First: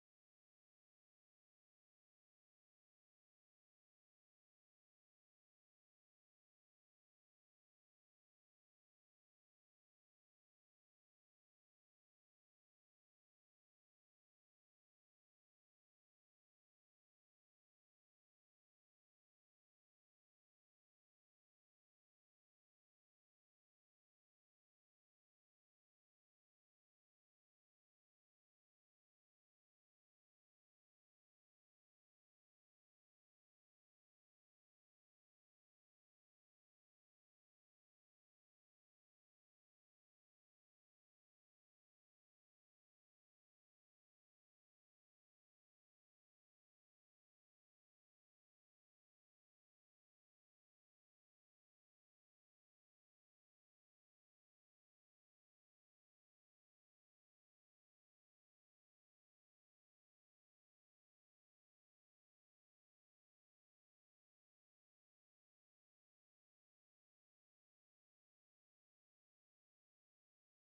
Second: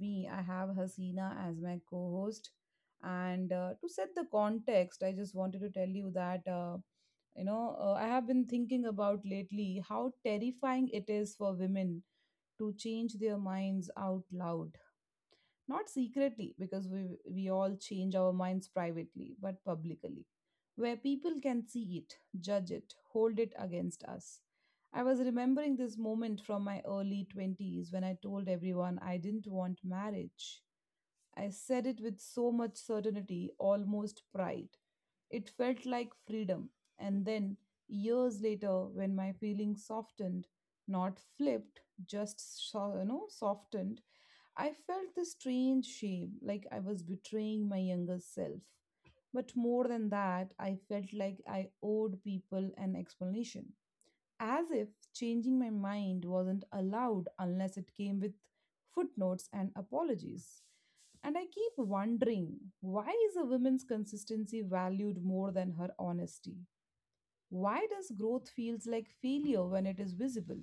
me, I have Hasina as my co host. And to set the context, I just wanted to tell you that, I have been thinking about lately how terrifying it is for women to change their minds out loud, not secretly, because we all change our minds privately but publicly, where people can see it, judge it, hold it against us. I was remembering this moment from my early 20s when I told everyone I didn't want marriage. I said it with so much certainty, almost pride. It felt like freedom. And then, years later, when my feelings softened, not flipped, just softened, I felt this strange shame, like I was betraying my younger self. But more than that, I felt like I owed people an explanation, as if changing my mind wasn't allowed unless it came with footnotes and apologies. And I keep wondering, why is a woman's consistency valued more than her honesty? Why does growth feels like failure when it is visible?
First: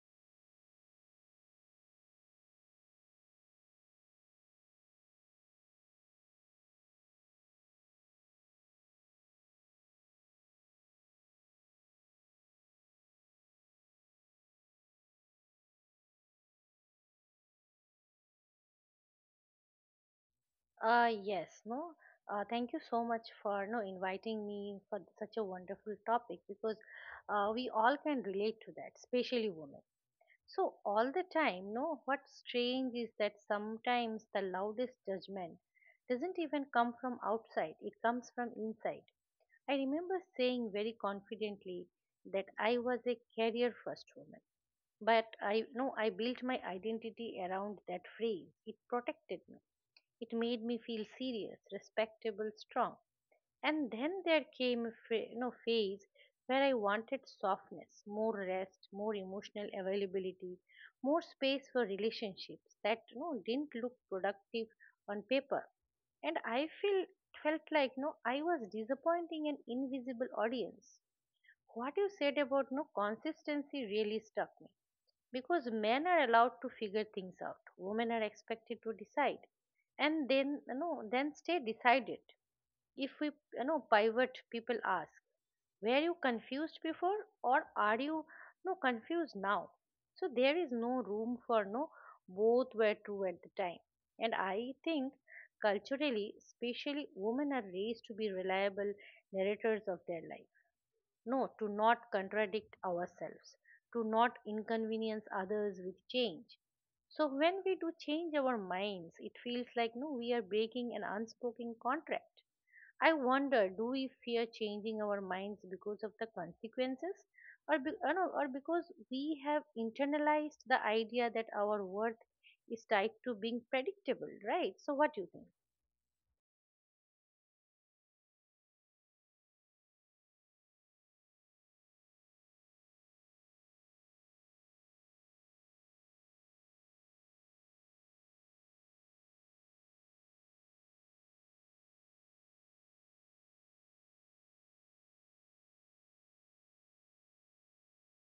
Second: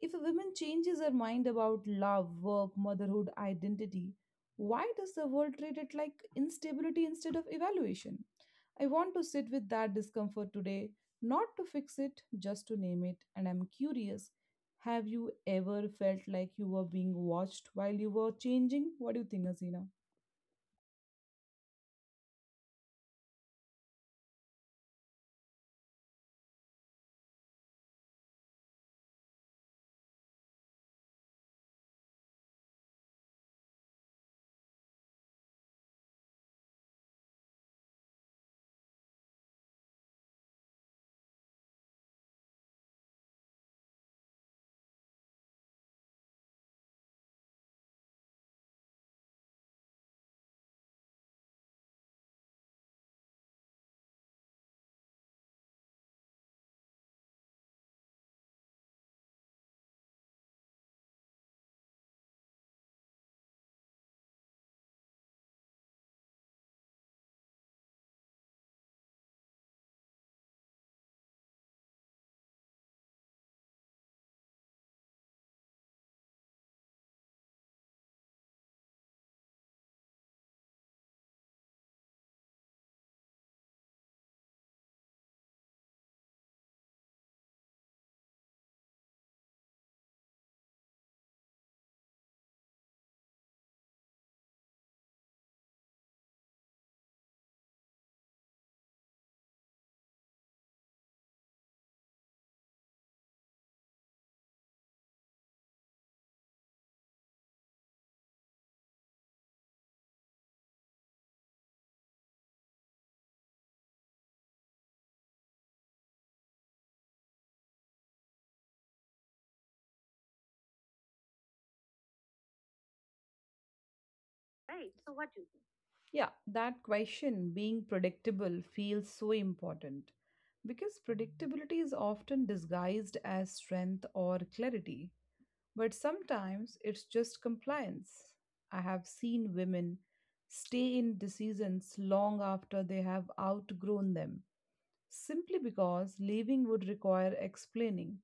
If a woman changes her mind about love, work, motherhood, identity, why does the world treat it like instability instead of evaluation? I want to sit with that discomfort today, not to fix it, just to name it. And I'm curious, have you ever felt like you were being watched while you were changing? What do you think, Azina? Yes, no. Thank you so much for no inviting me for such a wonderful topic, because we all can relate to that, especially women. So all the time, no, what's strange is that sometimes the loudest judgment doesn't even come from outside; it comes from inside. I remember saying very confidently that I was a career first woman, but I no, I built my identity around that phrase. It protected me. It made me feel serious, respectable, strong. And then there came a phase where I wanted softness, more rest, more emotional availability, more space for relationships that didn't look productive on paper. And I feel felt like no, I was disappointing an invisible audience. What you said about no consistency really struck me, because men are allowed to figure things out. Women are expected to decide and then then stay decided. If we pivot, people ask, were you confused before, or are you no confused now? So there is no room for no both were true at the time. And I think, culturally, especially, women are raised to be reliable narrators of their life, no, to not contradict ourselves, to not inconvenience others with change. So when we do change our minds, it feels like no, we are breaking an unspoken contract. I wonder, do we fear changing our minds because of the consequences, or be, or, no, or because we have internalized the idea that our worth is tied to being predictable, right? So what do you think? Yeah, that question, being predictable, feels so important because predictability is often disguised as strength or clarity, but sometimes it's just compliance. I have seen women stay in decisions long after they have outgrown them simply because leaving would require explaining,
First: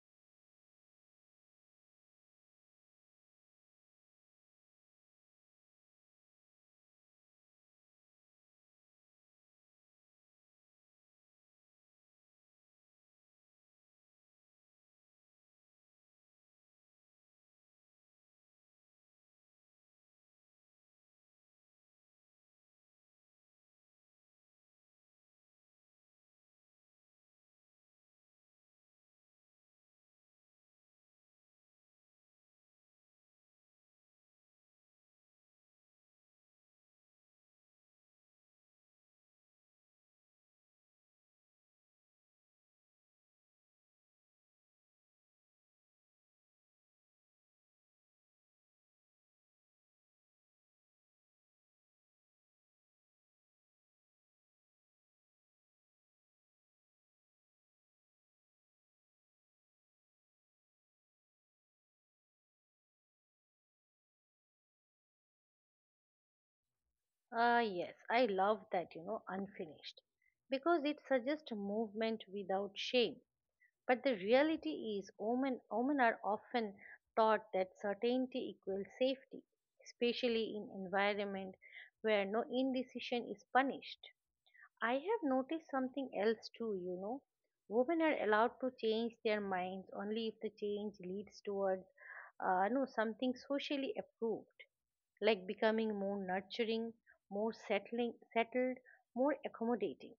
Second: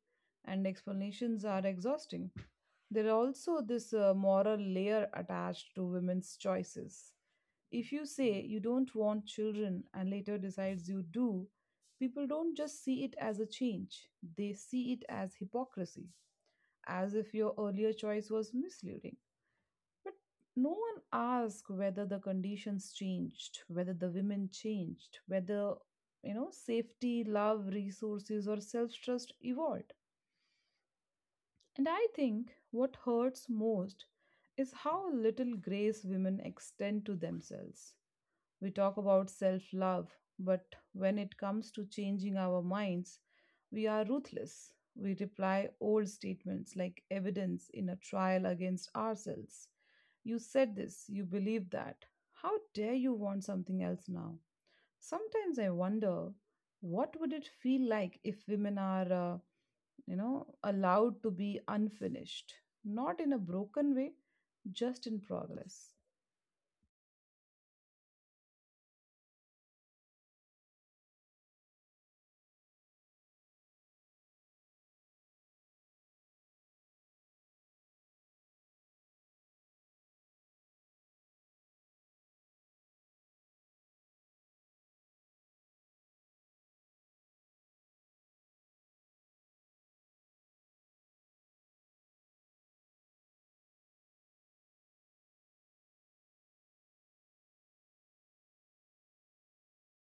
and explanations are exhausting. There are also this moral layer attached to women's choices. If you say you don't want children and later decides you do, people don't just see it as a change, they see it as hypocrisy, as if your earlier choice was misleading. But no one asks whether the conditions changed, whether the women changed, whether safety, love, resources, or self trust evolved. And I think what hurts most is how little grace women extend to themselves. We talk about self love, but when it comes to changing our minds, we are ruthless. We reply old statements like evidence in a trial against ourselves. You said this, you believe that. How dare you want something else now? Sometimes I wonder, what would it feel like if women are allowed to be unfinished, not in a broken way, just in progress. Ah, yes, I love that, unfinished. Because it suggests movement without shame. But the reality is, women are often taught that certainty equals safety, especially in environment where no indecision is punished. I have noticed something else too. Women are allowed to change their minds only if the change leads towards no, something socially approved, like becoming more nurturing, more settled, more accommodating.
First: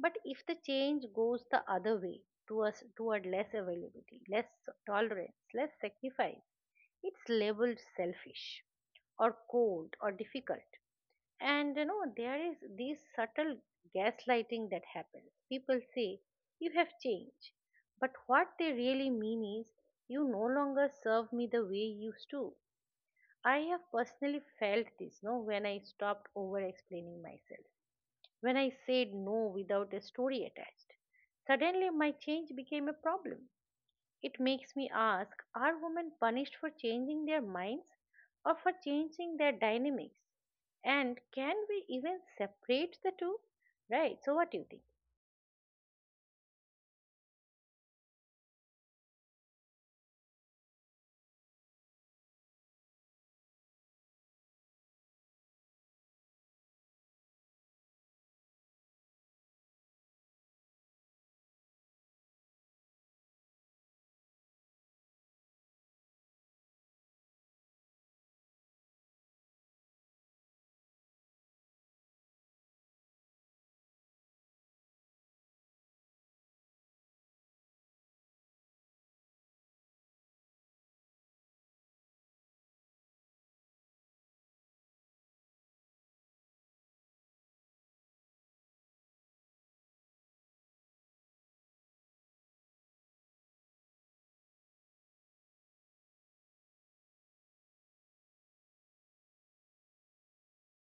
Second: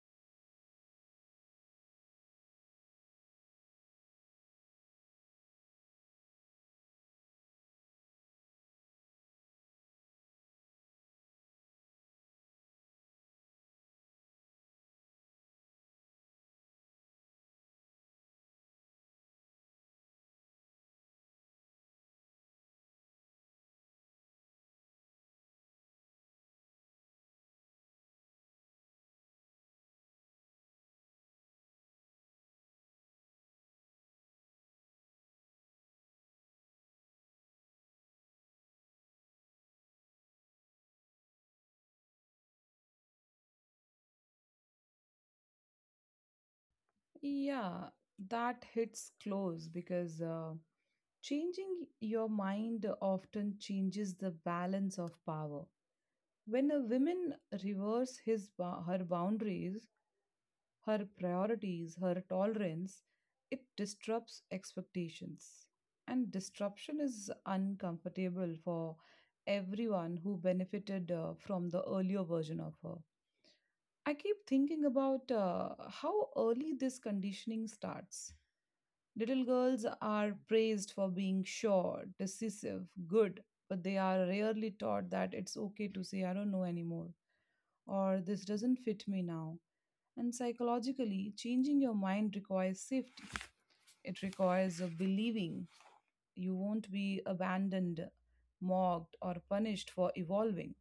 But if the change goes the other way, toward less availability, less tolerance, less sacrifice, it's labeled selfish, or cold, or difficult. And there is this subtle gaslighting that happens. People say, "You have changed." But what they really mean is, "You no longer serve me the way you used to." I have personally felt this no when I stopped over explaining myself. When I said no without a story attached. Suddenly my change became a problem. It makes me ask, are women punished for changing their minds, or for changing their dynamics? And can we even separate the two? Right, so what do you think? Yeah, that hits close because changing your mind often changes the balance of power. When a woman reverses her boundaries, her priorities, her tolerance, it disrupts expectations. And disruption is uncomfortable for everyone who benefited from the earlier version of her. I keep thinking about how early this conditioning starts. Little girls are praised for being sure, decisive, good, but they are rarely taught that it's okay to say, I don't know anymore, or this doesn't fit me now. And psychologically, changing your mind requires safety. It requires a believing you won't be abandoned, mocked, or punished for evolving.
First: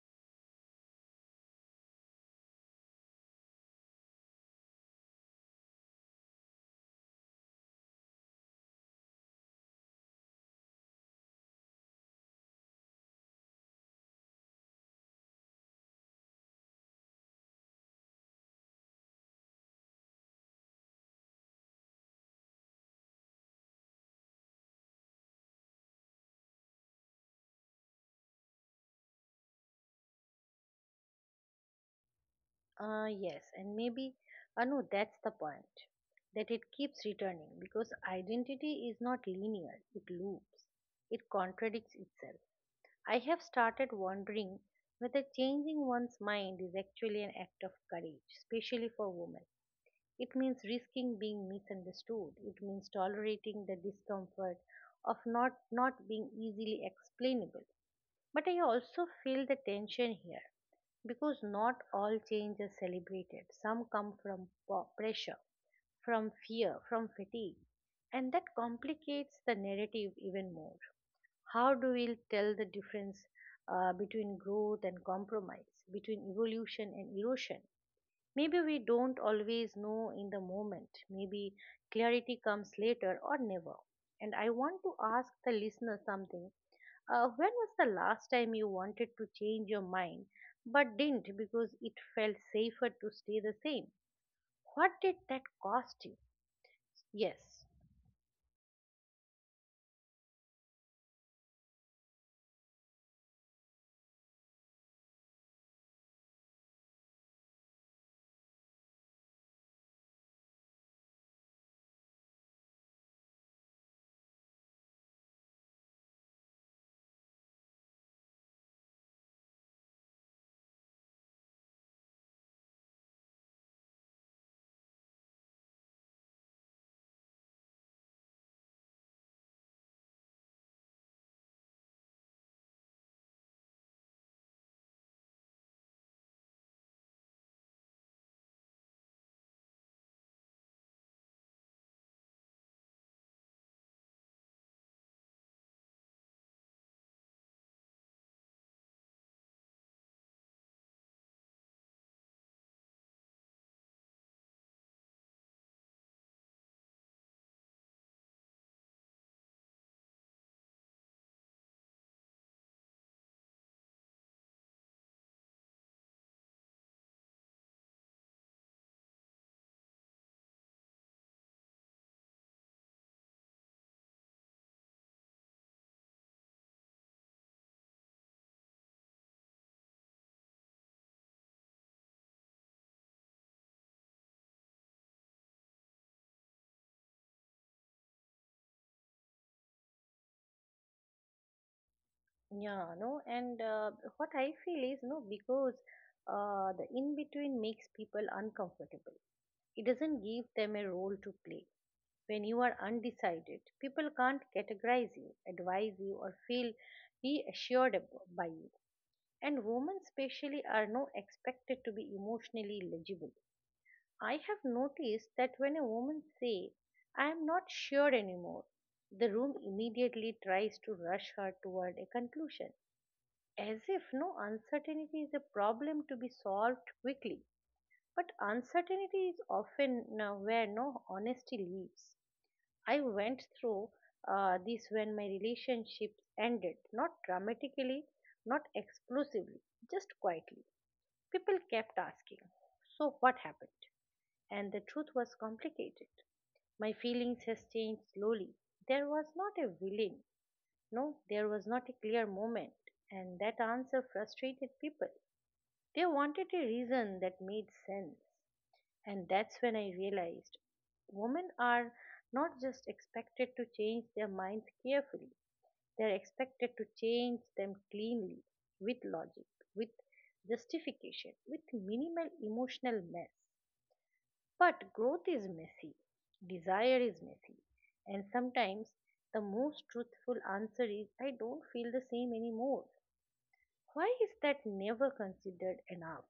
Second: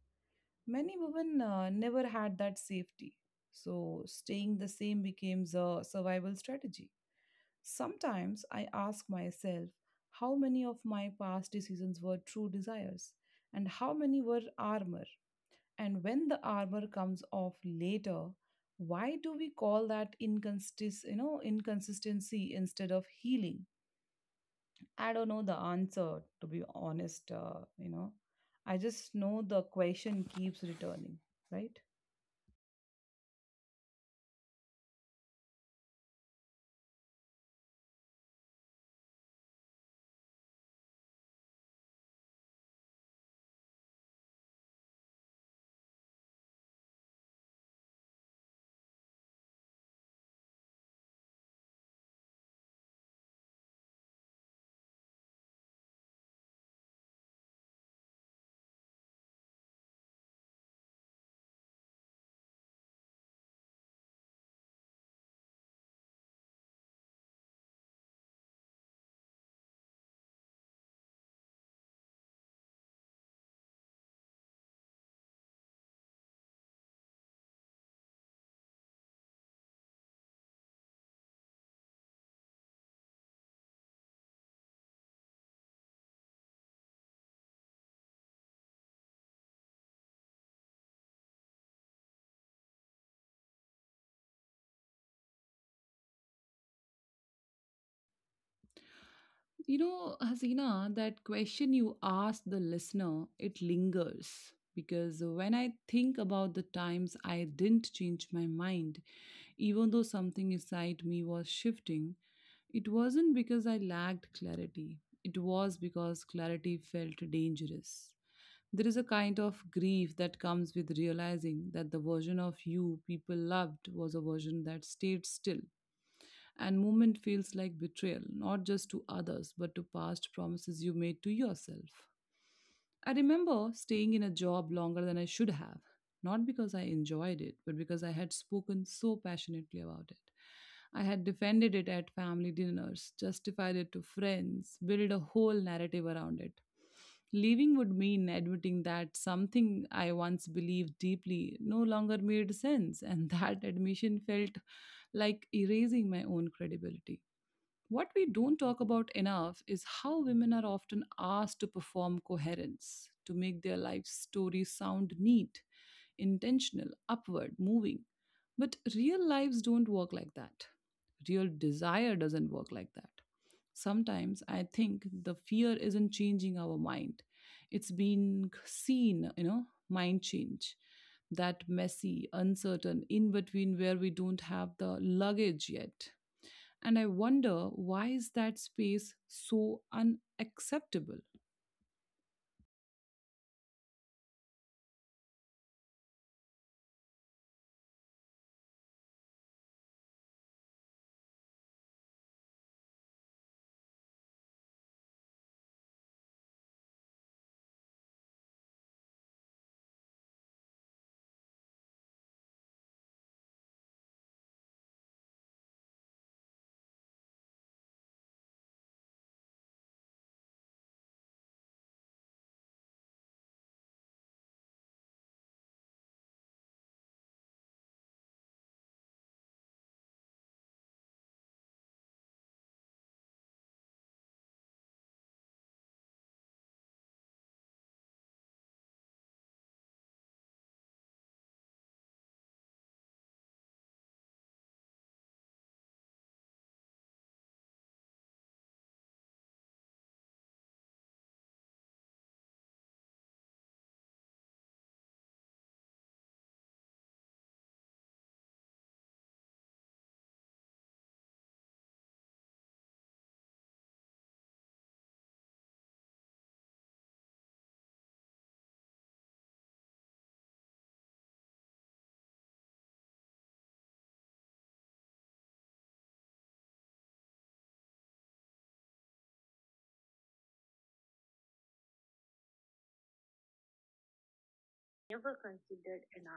Many women never had that safety, so staying the same becomes a survival strategy. Sometimes I ask myself how many of my past decisions were true desires and how many were armor. And when the armor comes off later, why do we call that inconsistency instead of healing? I don't know the answer, to be honest. I just know the question keeps returning, right? Yes, and maybe, no, that's the point. That it keeps returning, because identity is not linear, it loops, it contradicts itself. I have started wondering whether changing one's mind is actually an act of courage, especially for women. It means risking being misunderstood, it means tolerating the discomfort of not being easily explainable. But I also feel the tension here, because not all change is celebrated. Some come from pressure, from fear, from fatigue, and that complicates the narrative even more. How do we tell the difference between growth and compromise, between evolution and erosion? Maybe we don't always know in the moment. Maybe clarity comes later, or never. And I want to ask the listener something. When was the last time you wanted to change your mind but didn't, because it felt safer to stay the same? What did that cost you? Yes. You know, Hasina, that question you asked the listener, it lingers. Because when I think about the times I didn't change my mind, even though something inside me was shifting, it wasn't because I lacked clarity. It was because clarity felt dangerous. There is a kind of grief that comes with realizing that the version of you people loved was a version that stayed still, and movement feels like betrayal, not just to others, but to past promises you made to yourself. I remember staying in a job longer than I should have, not because I enjoyed it, but because I had spoken so passionately about it. I had defended it at family dinners, justified it to friends, built a whole narrative around it. Leaving would mean admitting that something I once believed deeply no longer made sense, and that admission felt like erasing my own credibility. What we don't talk about enough is how women are often asked to perform coherence, to make their life stories sound neat, intentional, upward, moving. But real lives don't work like that. Real desire doesn't work like that. Sometimes I think the fear isn't changing our mind. It's being seen, you know, mind change. That messy, uncertain, in between, where we don't have the luggage yet, and I wonder, why is that space so unacceptable? Yeah, no, and what I feel is, no, because the in between makes people uncomfortable. It doesn't give them a role to play. When you are undecided, people can't categorize you, advise you, or feel reassured by you. And women, especially, are not expected to be emotionally legible. I have noticed that when a woman say, "I am not sure anymore," the room immediately tries to rush her toward a conclusion, as if no uncertainty is a problem to be solved quickly. But uncertainty is often where no honesty lives. I went through this when my relationships ended, not dramatically, not explosively, just quietly. People kept asking, "So what happened?" And the truth was complicated. My feelings has changed slowly. There was not a willing, no, there was not a clear moment, and that answer frustrated people. They wanted a reason that made sense. And that's when I realized women are not just expected to change their minds carefully, they're expected to change them cleanly, with logic, with justification, with minimal emotional mess. But growth is messy, desire is messy, and sometimes the most truthful answer is, "I don't feel the same anymore." Why is that never considered enough?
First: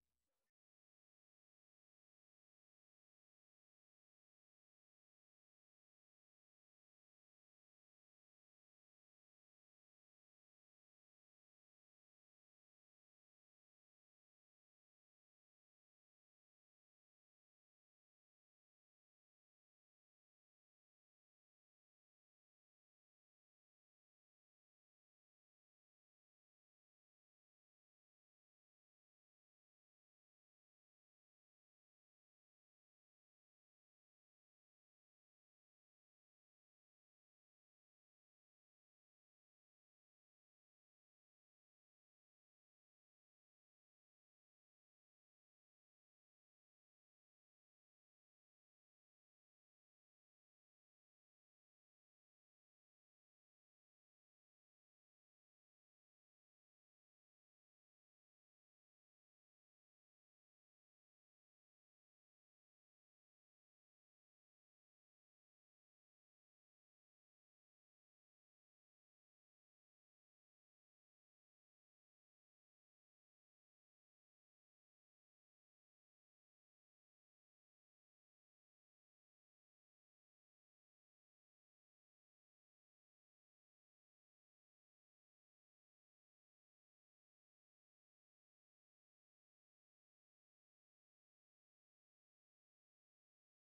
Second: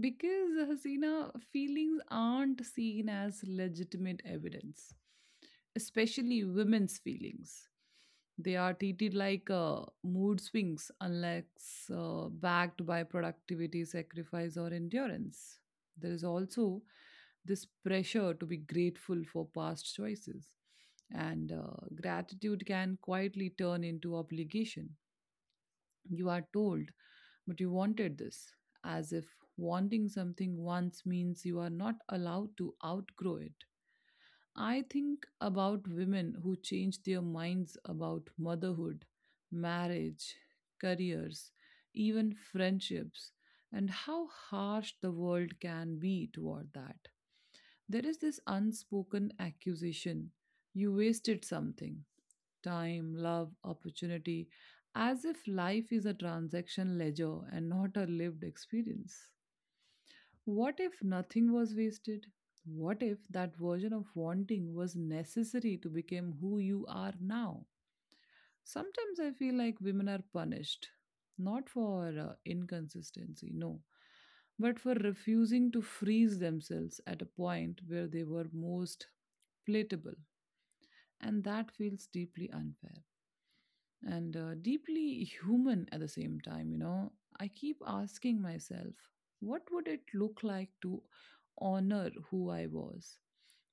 Because Hasina, feelings aren't seen as legitimate evidence, especially women's feelings. They are treated like mood swings unless backed by productivity, sacrifice, or endurance. There is also this pressure to be grateful for past choices, and gratitude can quietly turn into obligation. You are told, but you wanted this, as if wanting something once means you are not allowed to outgrow it. I think about women who change their minds about motherhood, marriage, careers, even friendships, and how harsh the world can be toward that. There is this unspoken accusation, you wasted something, time, love, opportunity, as if life is a transaction ledger and not a lived experience. What if nothing was wasted? What if that version of wanting was necessary to become who you are now? Sometimes I feel like women are punished, not for inconsistency, no, but for refusing to freeze themselves at a point where they were most palatable. And that feels deeply unfair. And deeply human at the same time. I keep asking myself, what would it look like to honor who I was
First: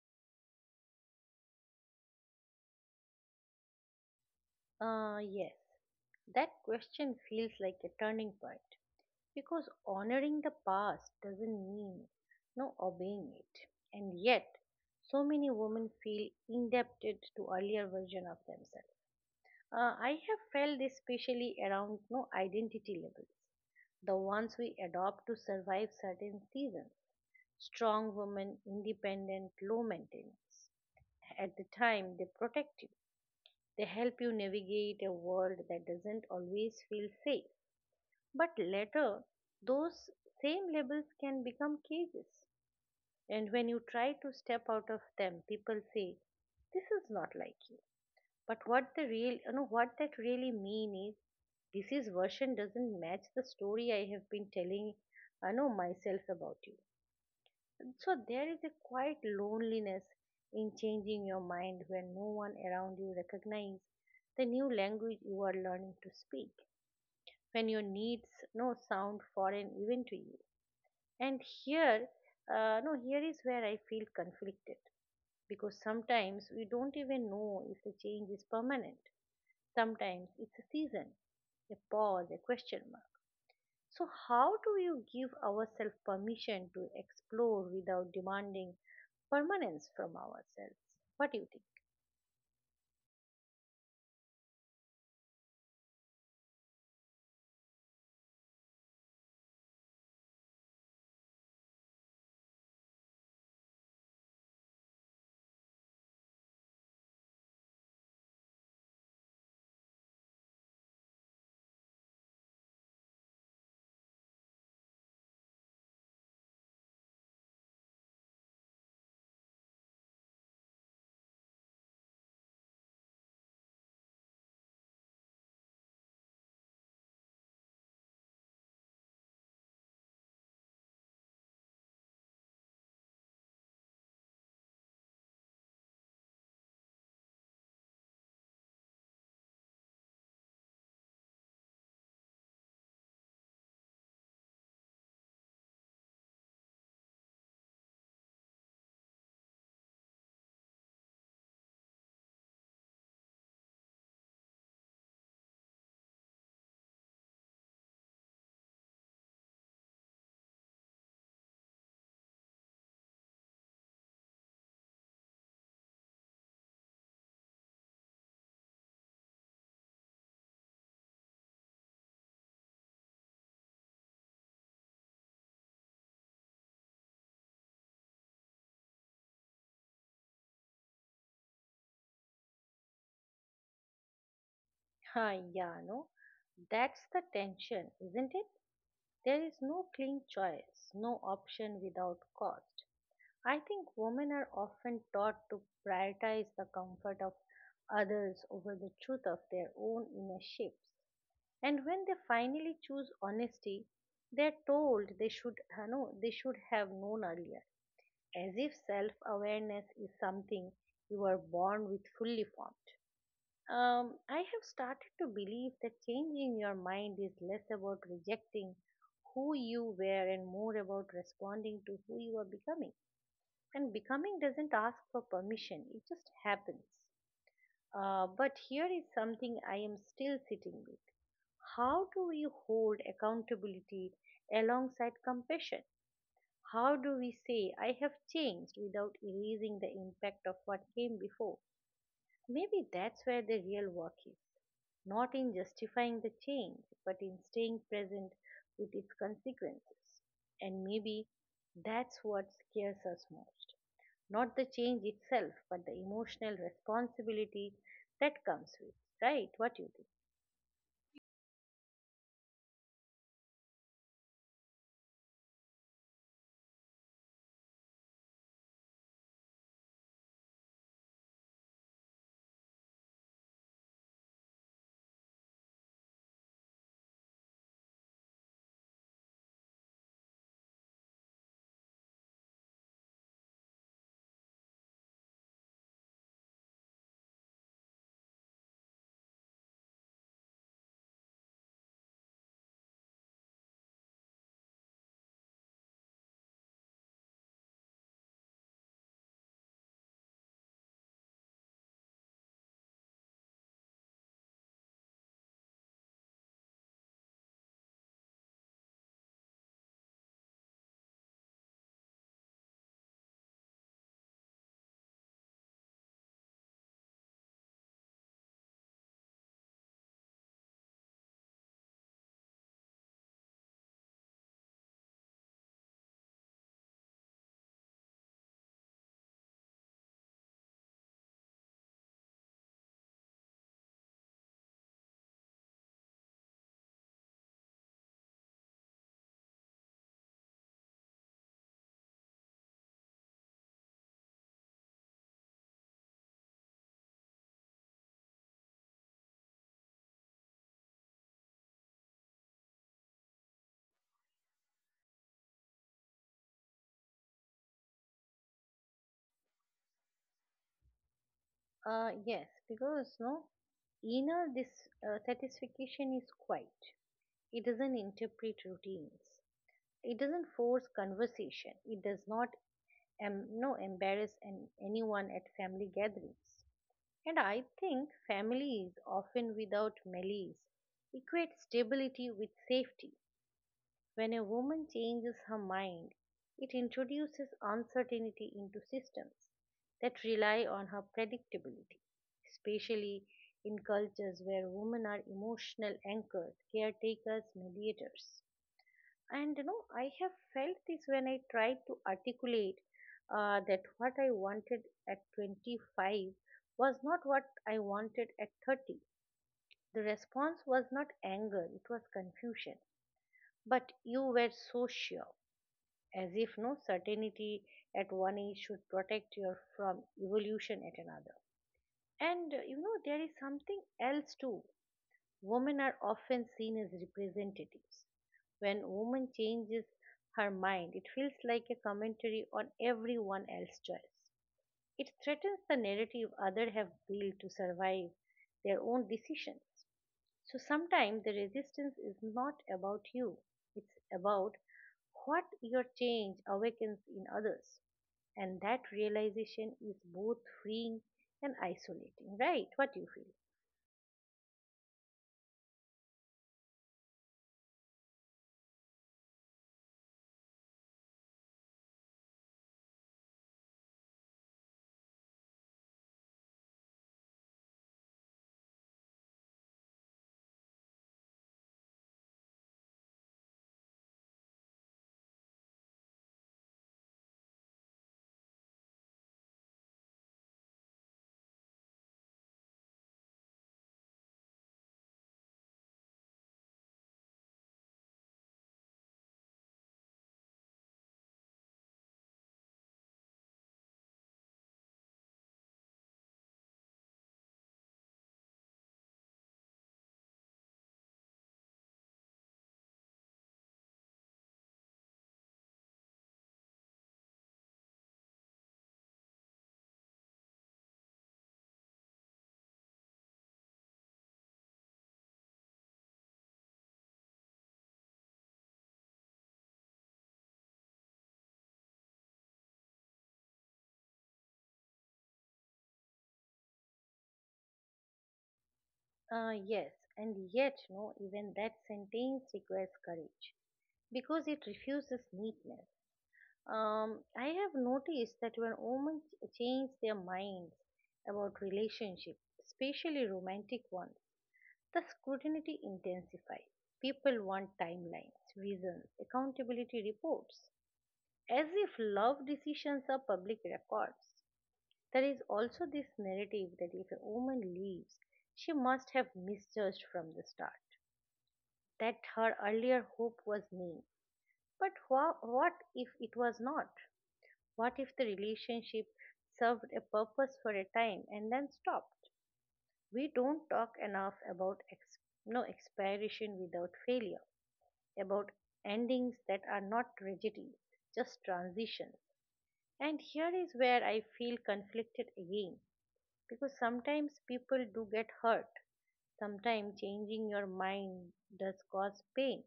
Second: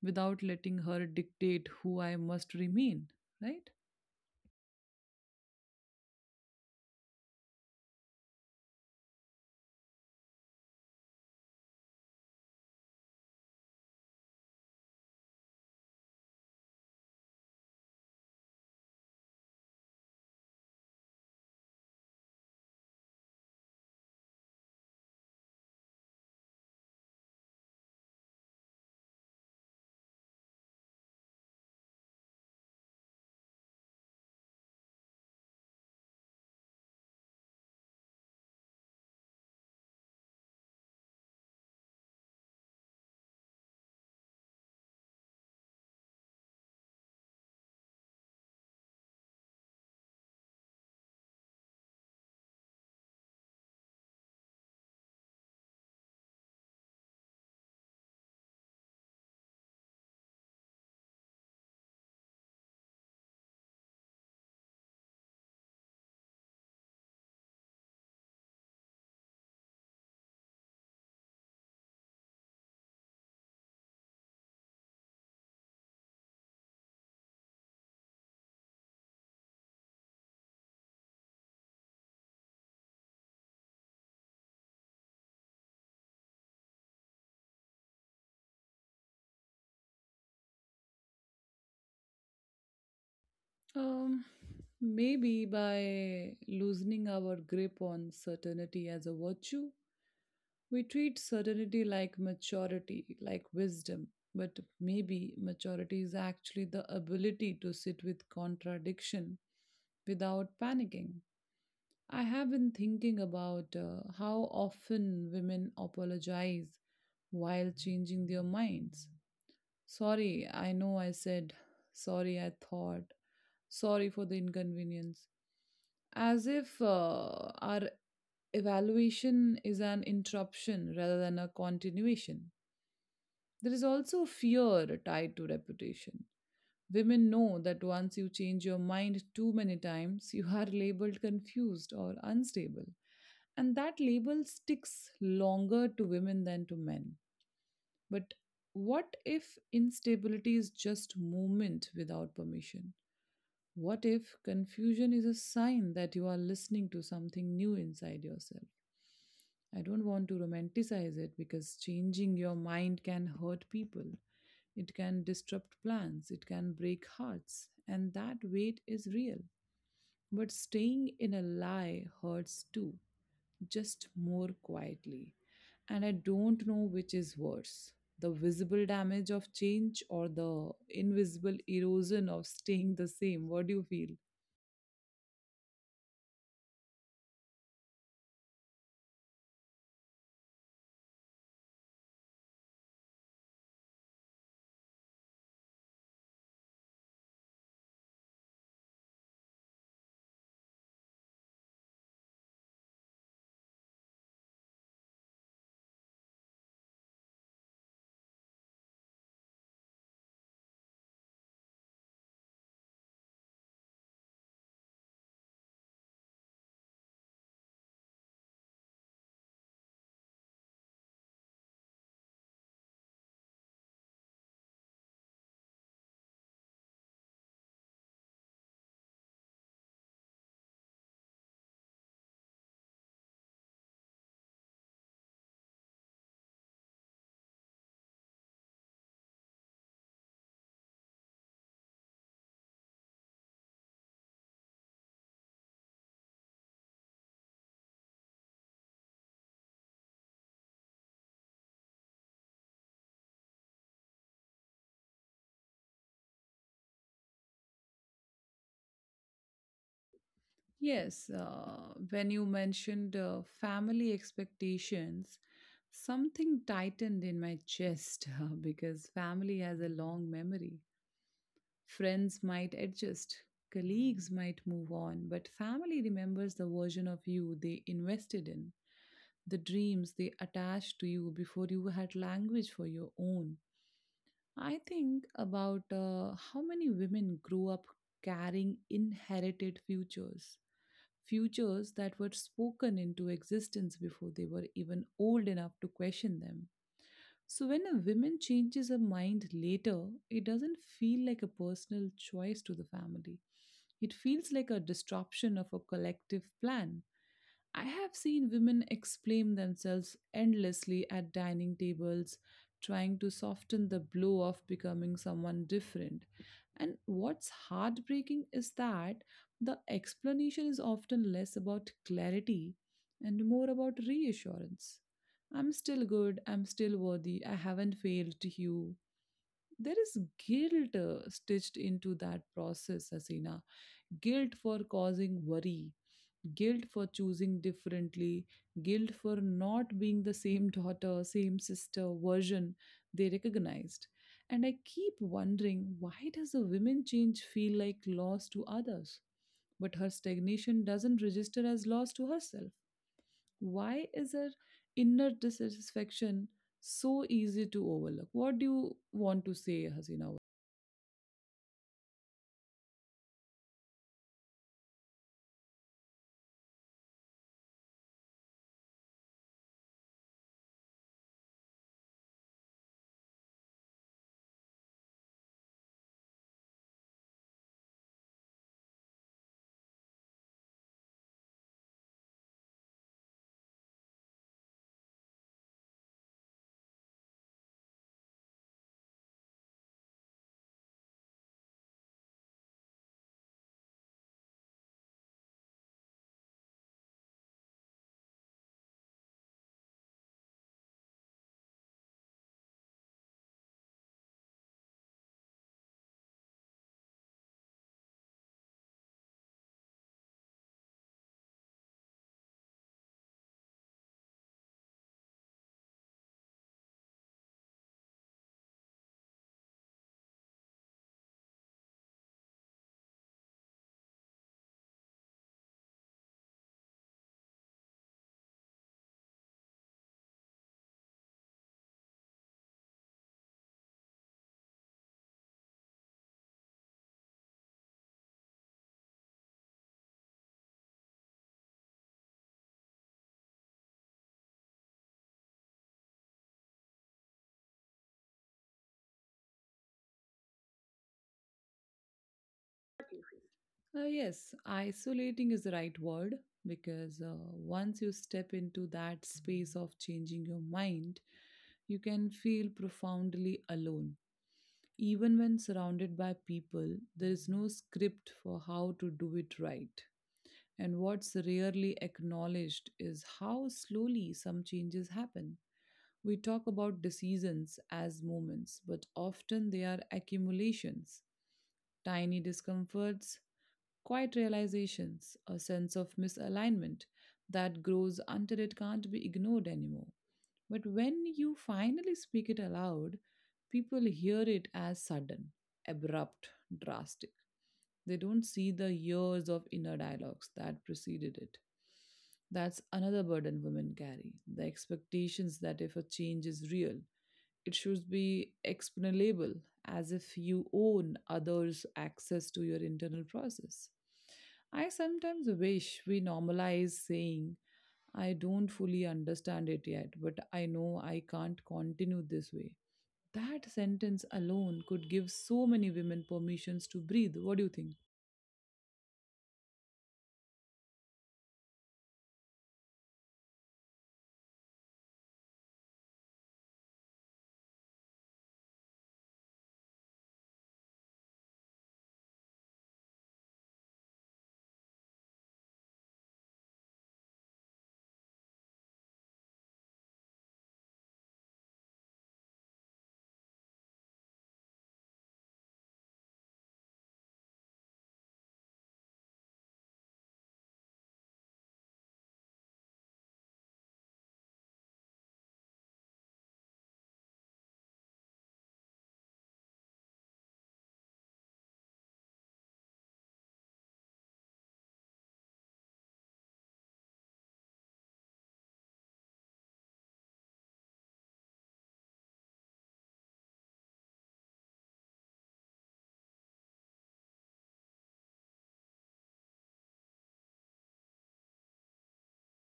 without letting her dictate who I must remain, right? Yes, that question feels like a turning point, because honoring the past doesn't mean no obeying it. And yet, so many women feel indebted to earlier version of themselves. I have felt this, especially around no identity labels, the ones we adopt to survive certain seasons. Strong woman, independent, low maintenance. At the time, they protect you. They help you navigate a world that doesn't always feel safe. But later, those same labels can become cages. And when you try to step out of them, people say, "This is not like you." But what the real you know what that really mean is, this is version doesn't match the story I have been telling. I know myself about you. So there is a quiet loneliness in changing your mind, when no one around you recognize the new language you are learning to speak, when your needs no sound foreign even to you. And here no here is where I feel conflicted, because sometimes we don't even know if the change is permanent. Sometimes it's a season, a pause, a question mark. So how do you give ourselves permission to explore without demanding permanence from ourselves? What do you think? um Maybe by loosening our grip on certainty as a virtue. We treat certainty like maturity, like wisdom, but maybe maturity is actually the ability to sit with contradiction without panicking. I have been thinking about how often women apologize while changing their minds. Sorry, I know I said, sorry, I thought, sorry for the inconvenience, as if our evaluation is an interruption rather than a continuation. There is also fear tied to reputation. Women know that once you change your mind too many times, you are labeled confused or unstable. And that label sticks longer to women than to men. But what if instability is just movement without permission? What if confusion is a sign that you are listening to something new inside yourself? I don't want to romanticize it because changing your mind can hurt people. It can disrupt plans, it can break hearts, and that weight is real. But staying in a lie hurts too, just more quietly. And I don't know which is worse, the visible damage of change or the invisible erosion of staying the same. What do you feel? Ah, yeah, no, that's the tension, isn't it? There is no clean choice, no option without cost. I think women are often taught to prioritize the comfort of others over the truth of their own inner shapes. And when they finally choose honesty, they are told they should no, they should have known earlier, as if self-awareness is something you are born with fully formed. I have started to believe that changing your mind is less about rejecting who you were and more about responding to who you are becoming. And becoming doesn't ask for permission, it just happens. But here is something I am still sitting with. How do we hold accountability alongside compassion? How do we say, "I have changed," without erasing the impact of what came before? Maybe that's where the real work is, not in justifying the change, but in staying present with its consequences. And maybe that's what scares us most, not the change itself, but the emotional responsibility that comes with, right? What do you think? Yes, when you mentioned family expectations, something tightened in my chest because family has a long memory. Friends might adjust, colleagues might move on, but family remembers the version of you they invested in, the dreams they attached to you before you had language for your own. I think about how many women grow up carrying inherited futures that were spoken into existence before they were even old enough to question them. So, when a woman changes her mind later, it doesn't feel like a personal choice to the family. It feels like a disruption of a collective plan. I have seen women explain themselves endlessly at dining tables, trying to soften the blow of becoming someone different. And what's heartbreaking is that the explanation is often less about clarity and more about reassurance. I'm still good, I'm still worthy, I haven't failed you. There is guilt stitched into that process, Asina. Guilt for causing worry, guilt for choosing differently, guilt for not being the same daughter, same sister version they recognized. And I keep wondering, why does a women change feel like loss to others, but her stagnation doesn't register as loss to herself? Why is her inner dissatisfaction so easy to overlook? What do you want to say, Hasina? Yes, because no inner this satisfaction is quiet. It doesn't interpret routines. It doesn't force conversation. It does not em- no embarrass anyone at family gatherings. And I think families, often without malice, equate stability with safety. When a woman changes her mind, it introduces uncertainty into systems that rely on her predictability, especially in cultures where women are emotional anchors, caretakers, mediators. And I have felt this when I tried to articulate that what I wanted at 25 was not what I wanted at 30. The response was not anger, it was confusion. But you were so sure, as if no certainty at one age should protect you from evolution at another. And there is something else too. Women are often seen as representatives. When a woman changes her mind, it feels like a commentary on everyone else's choice. It threatens the narrative others have built to survive their own decisions. So sometimes the resistance is not about you, it's about what your change awakens in others. And that realization is both freeing and isolating, right? What do you feel? Yes, isolating is the right word because once you step into that space of changing your mind, you can feel profoundly alone. Even when surrounded by people, there is no script for how to do it right. And what's rarely acknowledged is how slowly some changes happen. We talk about decisions as moments, but often they are accumulations tiny discomforts, quiet realizations, a sense of misalignment that grows until it can't be ignored anymore. But when you finally speak it aloud, people hear it as sudden, abrupt, drastic. They don't see the years of inner dialogues that preceded it. That's another burden women carry the expectations that if a change is real, it should be explainable as if you own others' access to your internal process. I sometimes wish we normalize saying, I don't fully understand it yet, but I know I can't continue this way. That sentence alone could give so many women permissions to breathe. What do you think? Yes, and yet, no, even that sentence requires courage, because it refuses neatness. I have noticed that when women change their minds about relationships, especially romantic ones, the scrutiny intensifies. People want timelines, reasons, accountability reports, as if love decisions are public records. There is also this narrative that if a woman leaves, she must have misjudged from the start, that her earlier hope was me. But what if it was not? What if the relationship served a purpose for a time and then stopped? We don't talk enough about expiration without failure, about endings that are not tragedies, just transitions. And here is where I feel conflicted again, because sometimes people do get hurt. Sometimes changing your mind does cause pain.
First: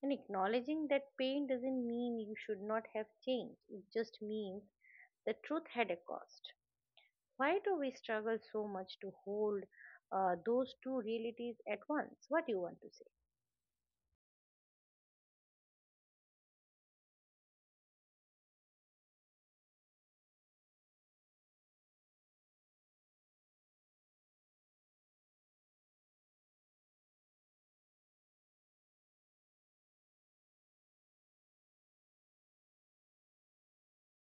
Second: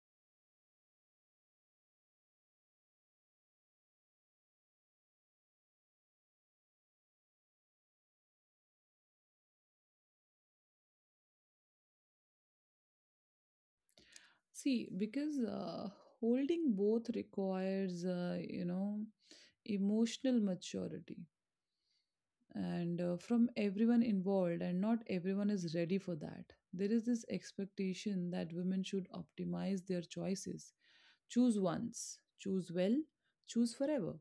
And acknowledging that pain doesn't mean you should not have changed, it just means the truth had a cost. Why do we struggle so much to hold those two realities at once? What do you want to say? See, because holding both requires, emotional maturity and from everyone involved, and not everyone is ready for that. There is this expectation that women should optimize their choices choose once, choose well, choose forever.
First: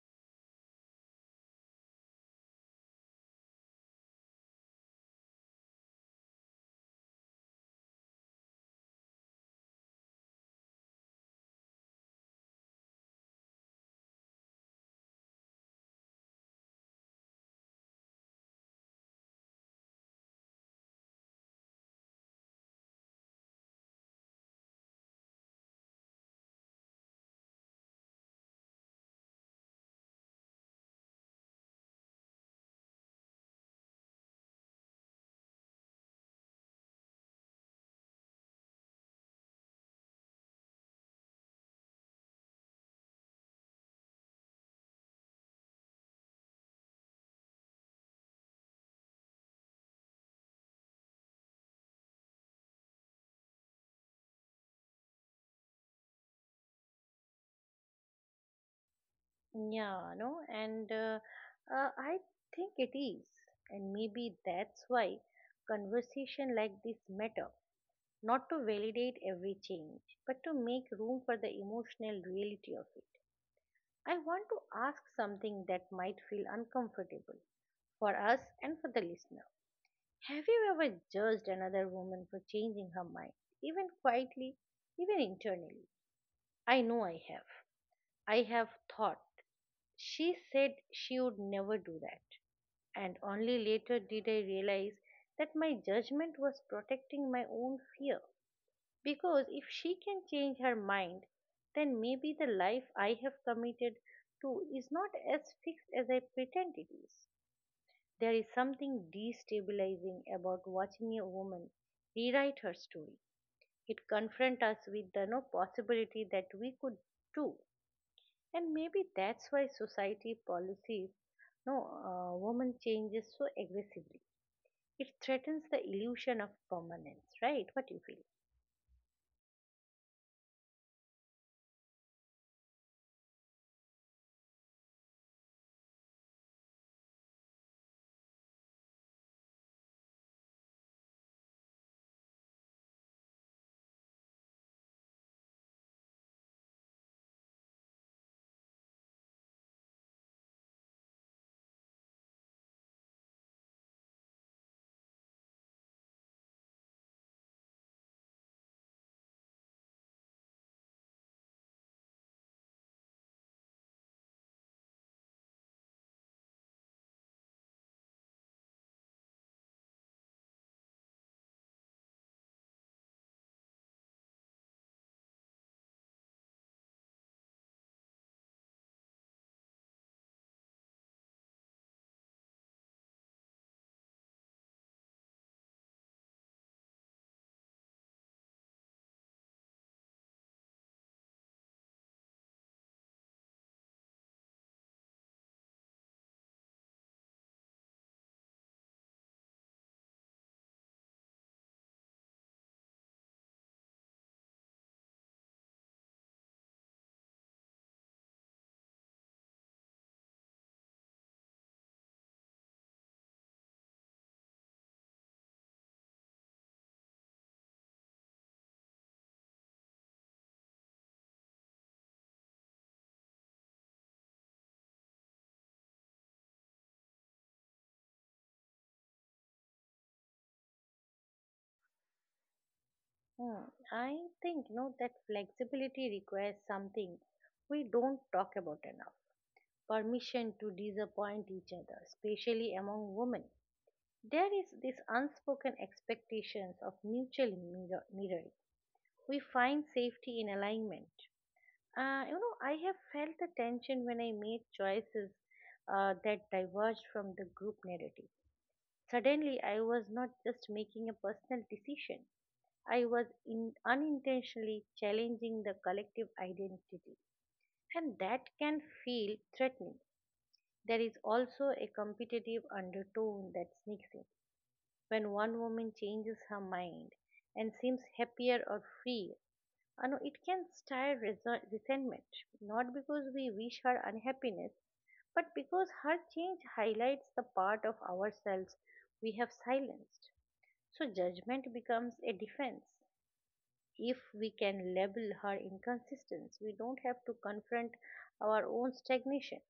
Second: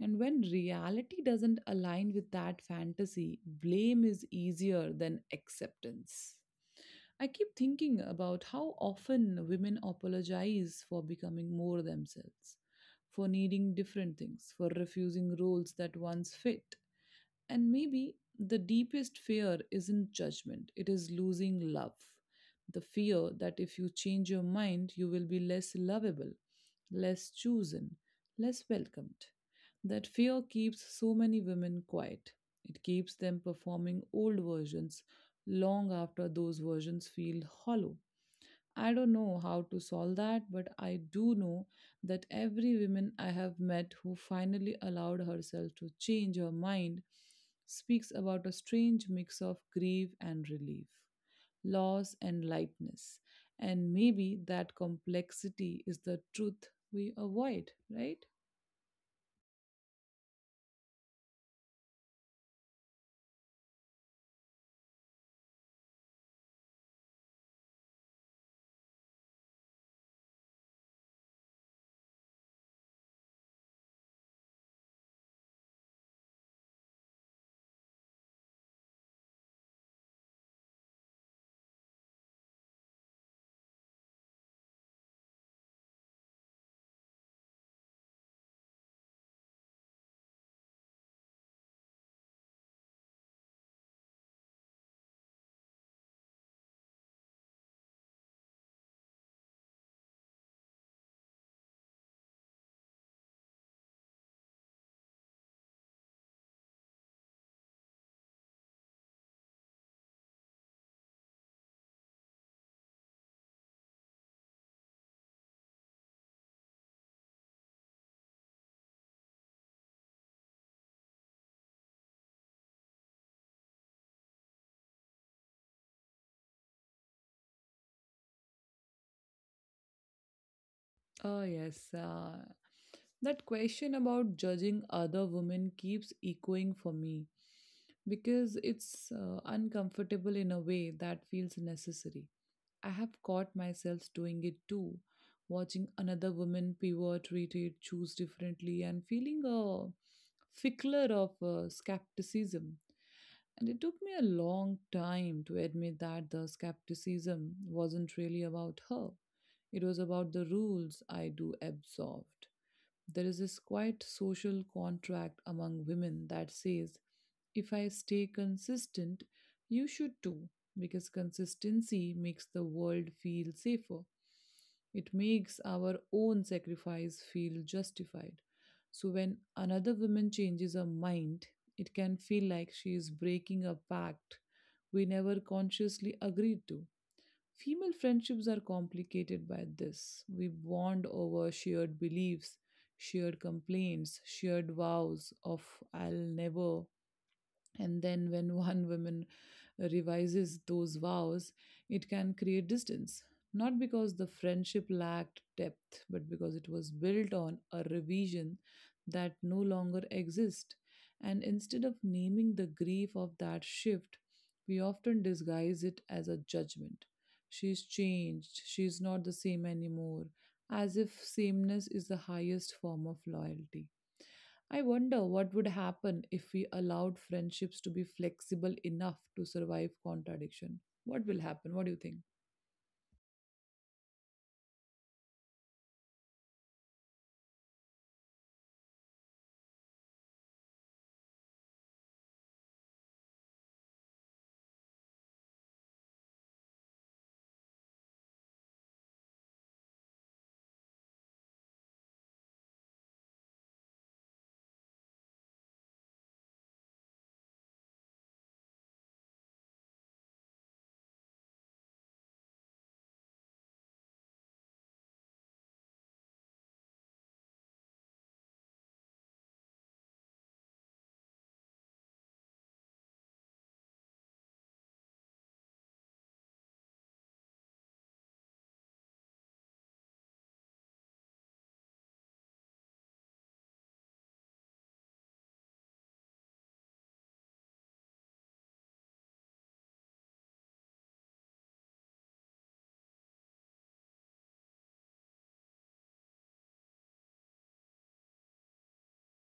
And when reality doesn't align with that fantasy, blame is easier than acceptance. I keep thinking about how often women apologize for becoming more themselves, for needing different things, for refusing roles that once fit. And maybe the deepest fear isn't judgment, it is losing love. The fear that if you change your mind, you will be less lovable, less chosen, less welcomed. That fear keeps so many women quiet. It keeps them performing old versions long after those versions feel hollow. I don't know how to solve that, but I do know that every woman I have met who finally allowed herself to change her mind speaks about a strange mix of grief and relief, loss and lightness. And maybe that complexity is the truth we avoid, right? Yeah, no, and I think it is, and maybe that's why conversation like this matter. Not to validate every change, but to make room for the emotional reality of it. I want to ask something that might feel uncomfortable for us and for the listener. Have you ever judged another woman for changing her mind, even quietly, even internally? I know I have. I have thought she said she would never do that, and only later did I realize that my judgment was protecting my own fear. Because if she can change her mind, then maybe the life I have committed to is not as fixed as I pretend it is. There is something destabilizing about watching a woman rewrite her story. It confronts us with the no possibility that we could do, and maybe that's why society policies no woman changes so aggressively. It threatens the illusion of permanence, right? What you feel? Oh, yes. That question about judging other women keeps echoing for me because it's uncomfortable in a way that feels necessary. I have caught myself doing it too, watching another woman pivot, retreat, choose differently, and feeling a fickler of skepticism. And it took me a long time to admit that the skepticism wasn't really about her, it was about the rules I do absorbed. There is this quiet social contract among women that says, if I stay consistent, you should too, because consistency makes the world feel safer. It makes our own sacrifice feel justified. So when another woman changes her mind, it can feel like she is breaking a pact we never consciously agreed to. Female friendships are complicated by this. We bond over shared beliefs, shared complaints, shared vows of I'll never, and then, when one woman revises those vows, it can create distance. Not because the friendship lacked depth, but because it was built on a revision that no longer exists. And instead of naming the grief of that shift, we often disguise it as a judgment. She's changed, she's not the same anymore, as if sameness is the highest form of loyalty. I wonder what would happen if we allowed friendships to be flexible enough to survive contradiction. What will happen? What do you think? Hmm. I think no that flexibility requires something we don't talk about enough, permission to disappoint each other, especially among women. There is this unspoken expectations of mutual mirroring. We find safety in alignment. I have felt the tension when I made choices that diverged from the group narrative. Suddenly, I was not just making a personal decision. I was in unintentionally challenging the collective identity, and that can feel threatening. There is also a competitive undertone that sneaks in when one woman changes her mind and seems happier or free, no, it can stir resentment, not because we wish her unhappiness, but because her change highlights the part of ourselves we have silenced. So judgment becomes a defense. If we can label her inconsistence, we don't have to confront our own stagnation.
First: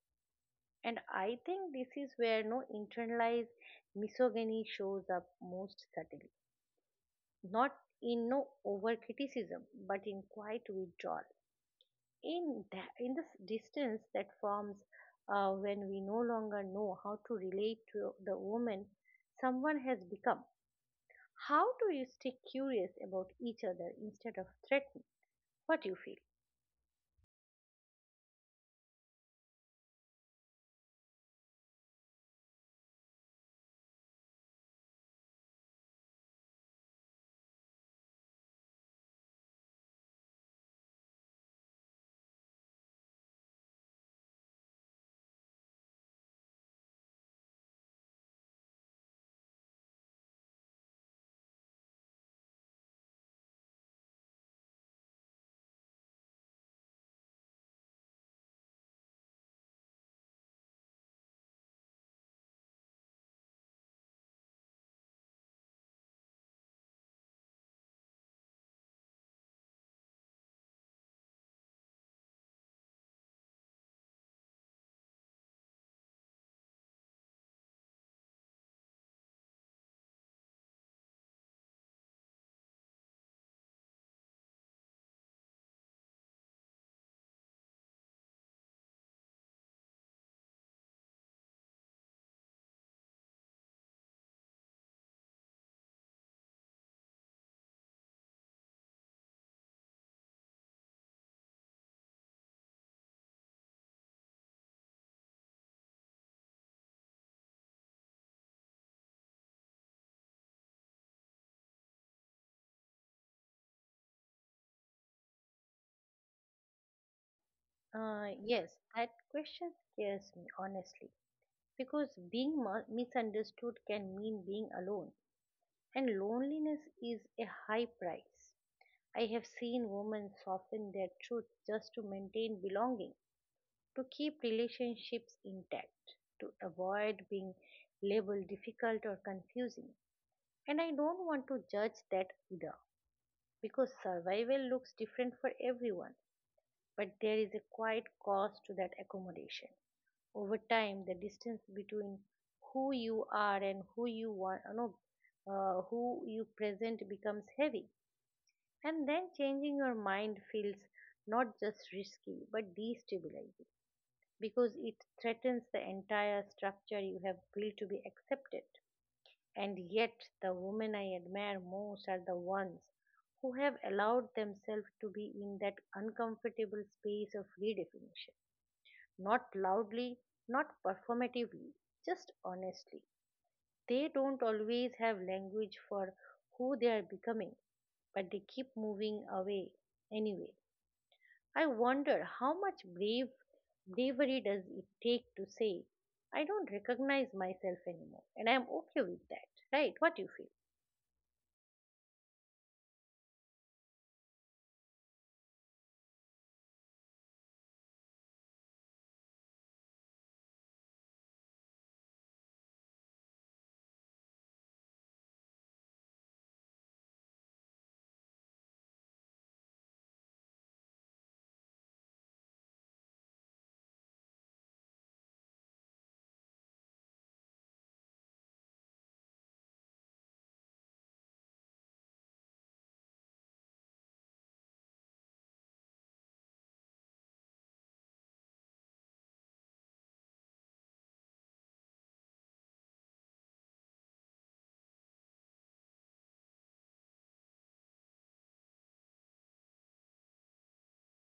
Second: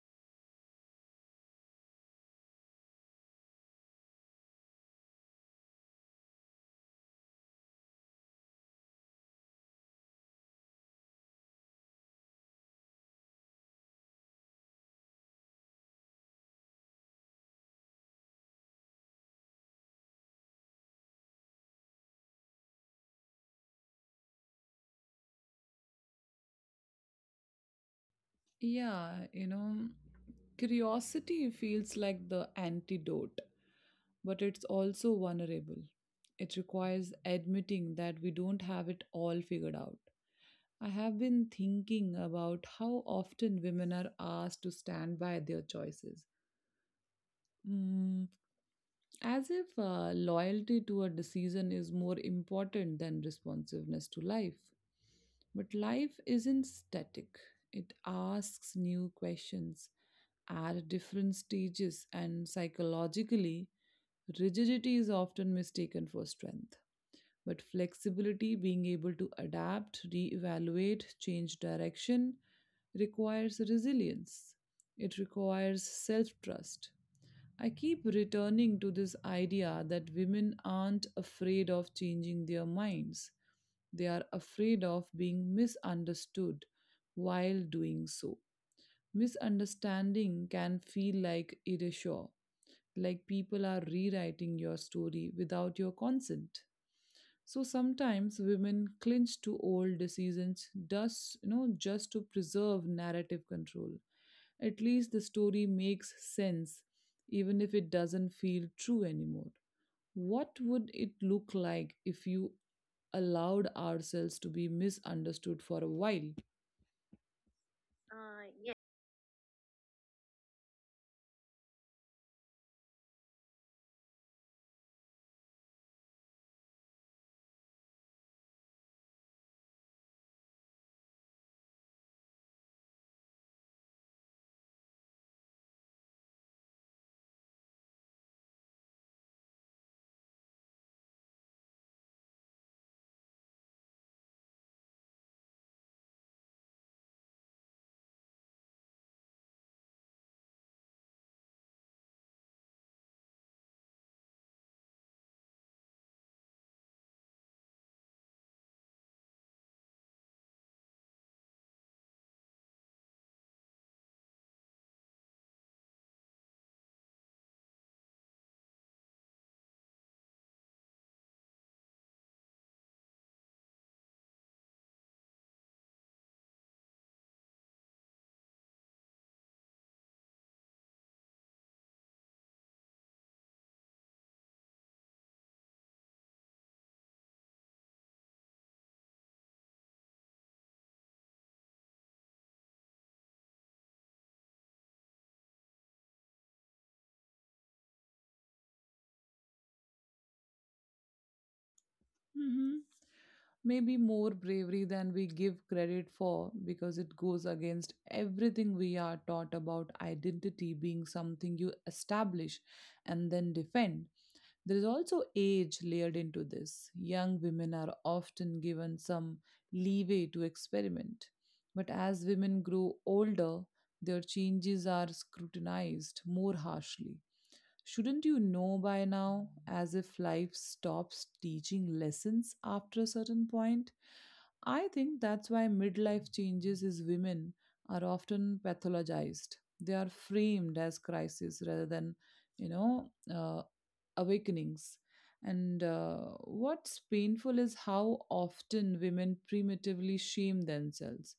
And I think this is where no internalized misogyny shows up most subtly, not in no over criticism, but in quiet withdrawal, in that in this distance that forms when we no longer know how to relate to the woman someone has become. How do you stay curious about each other instead of threatened? What you feel? Yeah, you know, curiosity feels like the antidote, but it's also vulnerable. It requires admitting that we don't have it all figured out. I have been thinking about how often women are asked to stand by their choices. Mm, As if loyalty to a decision is more important than responsiveness to life. But life isn't static, it asks new questions at different stages, and psychologically, rigidity is often mistaken for strength. But flexibility, being able to adapt, reevaluate, change direction, requires resilience. It requires self trust. I keep returning to this idea that women aren't afraid of changing their minds. They are afraid of being misunderstood while doing so. Misunderstanding can feel like erasure, like people are rewriting your story without your consent. So sometimes women clinch to old decisions just to preserve narrative control. At least the story makes sense, even if it doesn't feel true anymore. What would it look like if you allowed ourselves to be misunderstood for a while? Yes, that question scares me, honestly, because being misunderstood can mean being alone, and loneliness is a high price. I have seen women soften their truth just to maintain belonging, to keep relationships intact, to avoid being labeled difficult or confusing. And I don't want to judge that either, because survival looks different for everyone, but there is a quiet cost to that accommodation. Over time, the distance between who you are and who you want, no, who you present becomes heavy, and then changing your mind feels not just risky but destabilizing because it threatens the entire structure you have built to be accepted. And yet, the women I admire most are the ones who have allowed themselves to be in that uncomfortable space of redefinition. Not loudly, not performatively, just honestly. They don't always have language for who they are becoming, but they keep moving away anyway. I wonder how much bravery does it take to say, I don't recognize myself anymore, and I'm okay with that, right? What do you feel? hmm Maybe more bravery than we give credit for because it goes against everything we are taught about identity being something you establish and then defend. There is also age layered into this. Young women are often given some leeway to experiment, but as women grow older, their changes are scrutinized more harshly. Shouldn't you know by now, as if life stops teaching lessons after a certain point? I think that's why midlife changes is women are often pathologized. They are framed as crises rather than, you know, uh, awakenings. And what's painful is how often women primitively shame themselves.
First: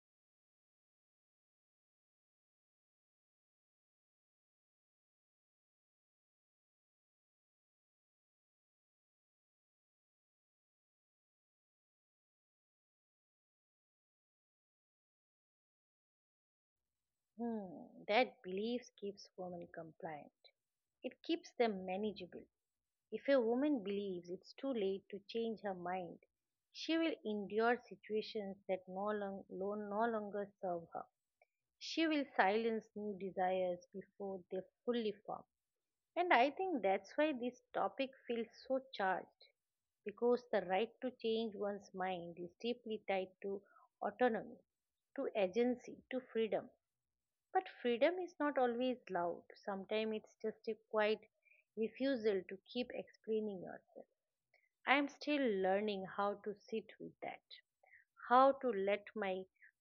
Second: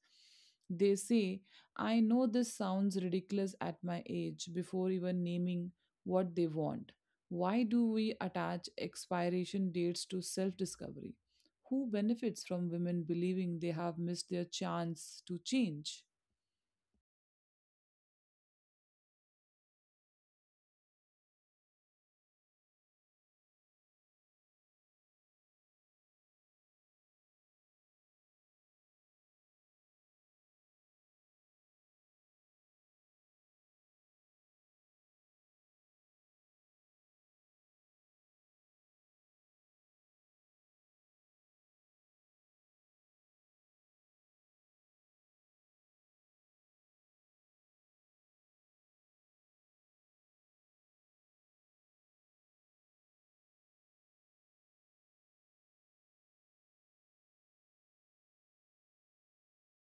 They say, I know this sounds ridiculous at my age, before even naming what they want. Why do we attach expiration dates to self discovery? Who benefits from women believing they have missed their chance to change? Hmm, that belief keeps women compliant. It keeps them manageable. If a woman believes it's too late to change her mind, she will endure situations that no longer serve her. She will silence new desires before they fully form. And I think that's why this topic feels so charged, because the right to change one's mind is deeply tied to autonomy, to agency, to freedom. But freedom is not always loud, sometimes it's just a quiet refusal to keep explaining yourself. I'm still learning how to sit with that, how to let my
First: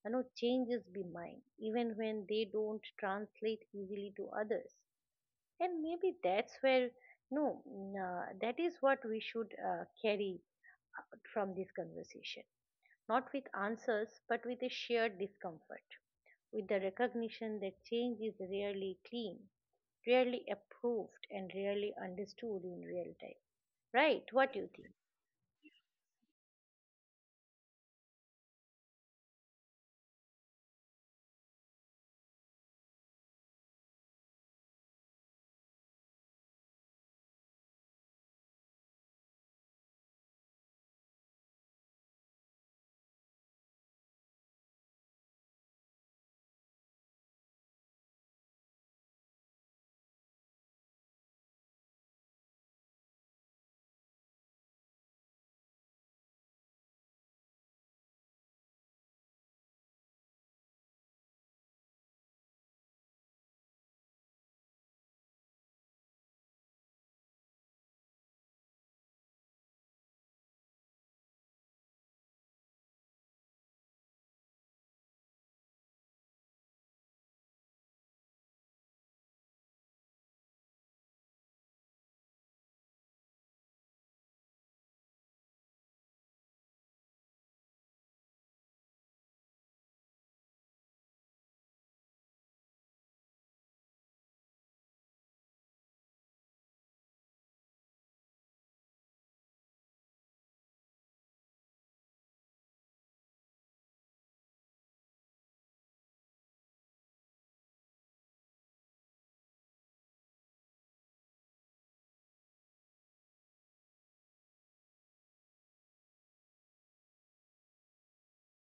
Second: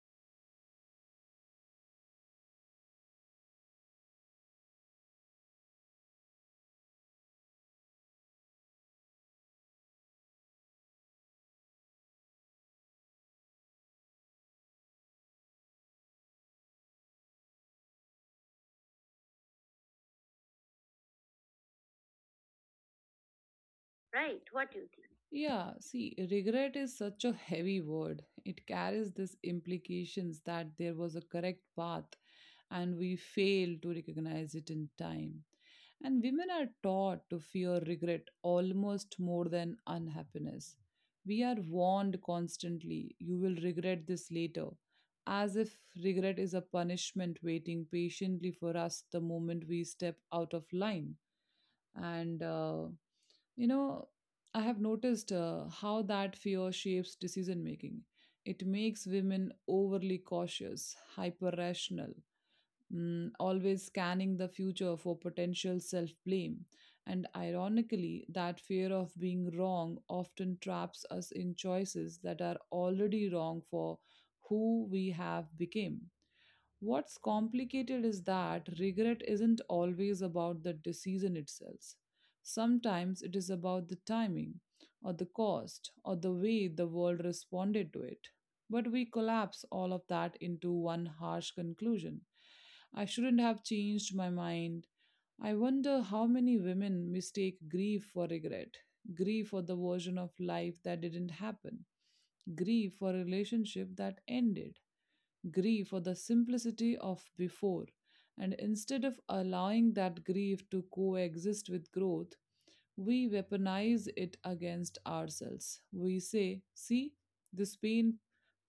changes be mine, even when they don't translate easily to others. And maybe that's where no that is what we should carry out from this conversation, not with answers but with a shared discomfort, with the recognition that change is rarely clean, rarely approved, and rarely understood in real time, right? What do you think? Yeah, see, regret is such a heavy word. It carries this implications that there was a correct path and we fail to recognize it in time. And women are taught to fear regret almost more than unhappiness. We are warned constantly, you will regret this later, as if regret is a punishment waiting patiently for us the moment we step out of line. And, uh, you know, I have noticed how that fear shapes decision making. It makes women overly cautious, hyper rational, always scanning the future for potential self blame. And ironically, that fear of being wrong often traps us in choices that are already wrong for who we have become. What's complicated is that regret isn't always about the decision itself. Sometimes it is about the timing, or the cost, or the way the world responded to it. But we collapse all of that into one harsh conclusion. I shouldn't have changed my mind. I wonder how many women mistake grief for regret, grief for the version of life that didn't happen, grief for a relationship that ended, grief for the simplicity of before. And instead of allowing that grief to coexist with growth, we weaponize it against ourselves. We say, see, this pain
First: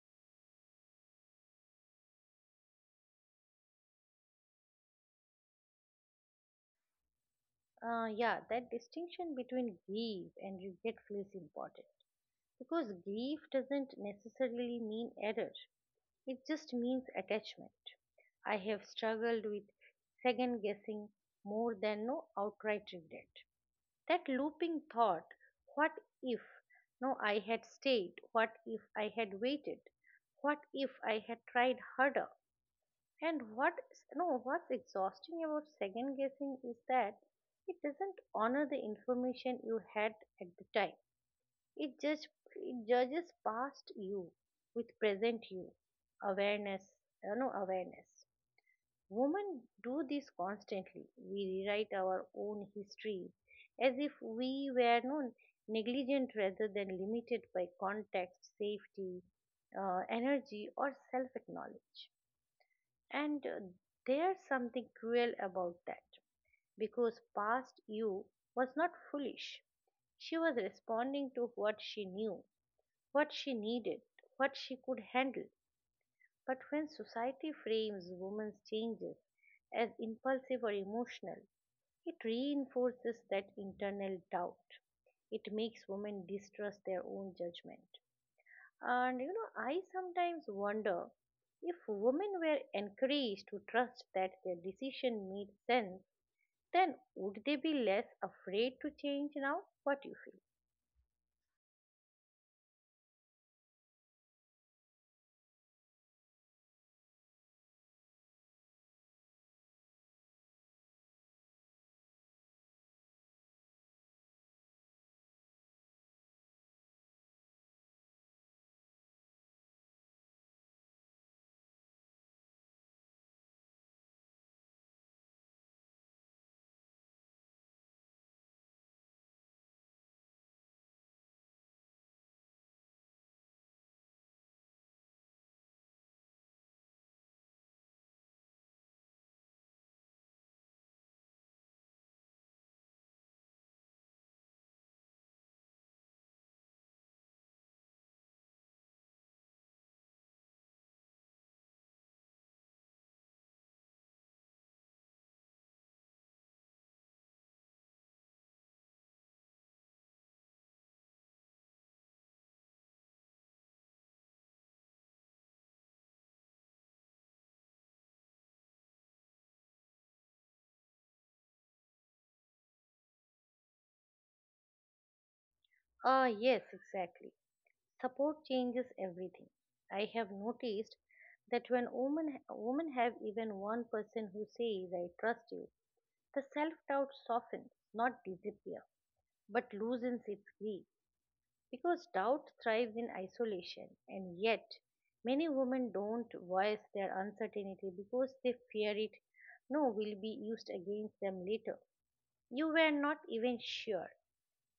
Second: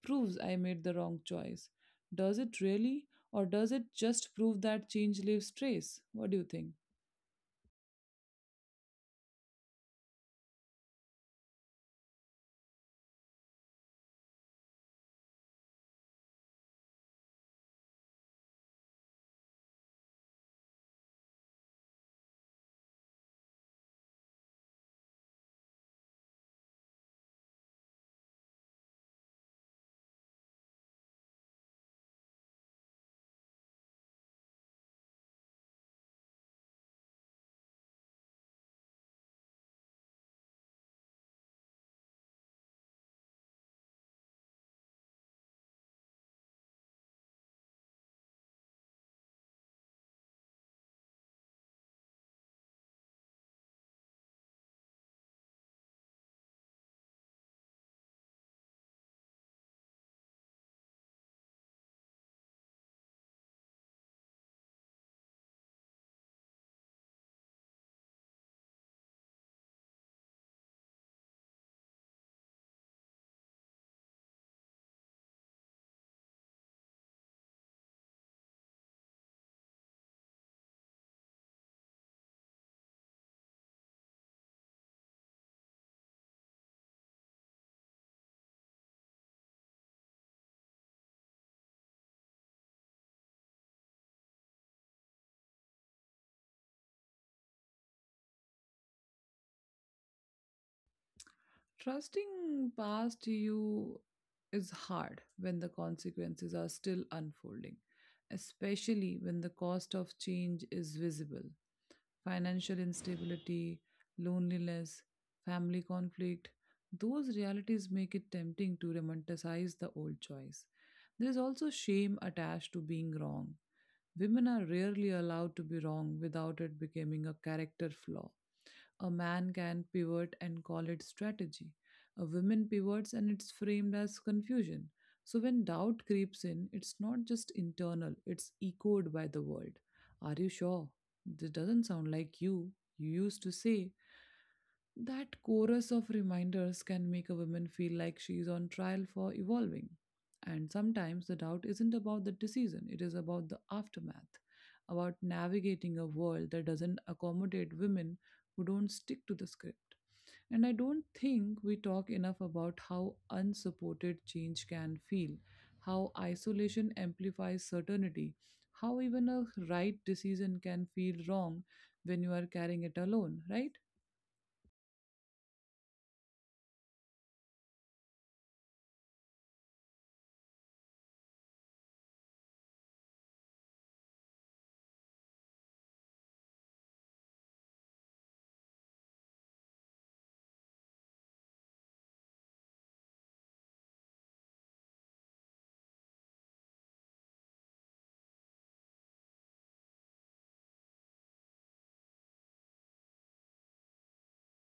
proves I made the wrong choice. Does it really? Or does it just prove that change leaves trace? What do you think? Yeah, that distinction between grief and regret feels important because grief doesn't necessarily mean error. It just means attachment. I have struggled with second guessing more than no outright regret. That looping thought, what if no I had stayed? What if I had waited? What if I had tried harder? And what no what's exhausting about second guessing is that it doesn't honor the information you had at the time. It, judge, it judges past you with present you. Awareness, awareness. Women do this constantly. We rewrite our own history as if we were known negligent rather than limited by context, safety, energy, or self acknowledge. And There's something cruel about that because past you was not foolish. She was responding to what she knew, what she needed, what she could handle. But when society frames women's changes as impulsive or emotional, it reinforces that internal doubt. It makes women distrust their own judgment. And I sometimes wonder if women were encouraged to trust that their decision made sense, then would they be less afraid to change now? What do you feel? Trusting past you is hard when the consequences are still unfolding, especially when the cost of change is visible. Financial instability, loneliness, family conflict, those realities make it tempting to romanticize the old choice. There is also shame attached to being wrong. Women are rarely allowed to be wrong without it becoming a character flaw. A man can pivot and call it strategy. A woman pivots and it's framed as confusion. So when doubt creeps in, it's not just internal, it's echoed by the world. Are you sure? This doesn't sound like you. You used to say that chorus of reminders can make a woman feel like she is on trial for evolving. And sometimes the doubt isn't about the decision, it is about the aftermath, about navigating a world that doesn't accommodate women who don't stick to the script. And I don't think we talk enough about how unsupported change can feel, how isolation amplifies certainty, how even a right decision can feel wrong when you are carrying it alone, right? Ah, yes, exactly. Support changes everything. I have noticed that when women have even one person who says, I trust you, the self doubt softens, not disappears, but loosens its grip. Because doubt thrives in isolation, and yet many women don't voice their uncertainty because they fear it no will be used against them later. You were not even sure,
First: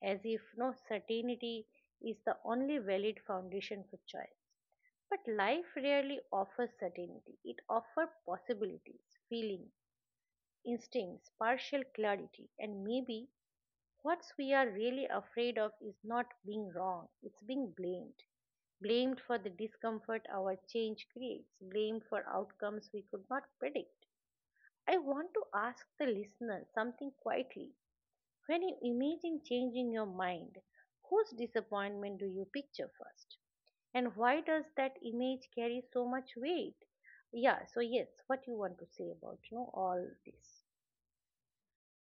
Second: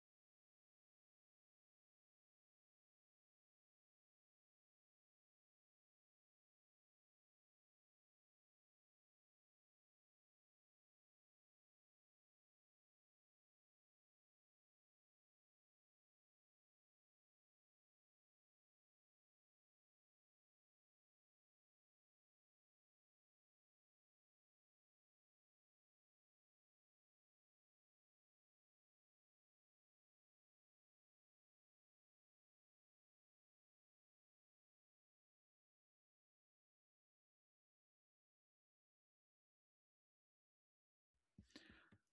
as if no certainty is the only valid foundation for choice. But life rarely offers certainty. It offers possibilities, feelings, instincts, partial clarity, and maybe what we are really afraid of is not being wrong, it's being blamed. Blamed for the discomfort our change creates, blamed for outcomes we could not predict. I want to ask the listener something quietly, when you imagine changing your mind, whose disappointment do you picture first? And why does that image carry so much weight? Yeah, so yes, what you want to say about all this?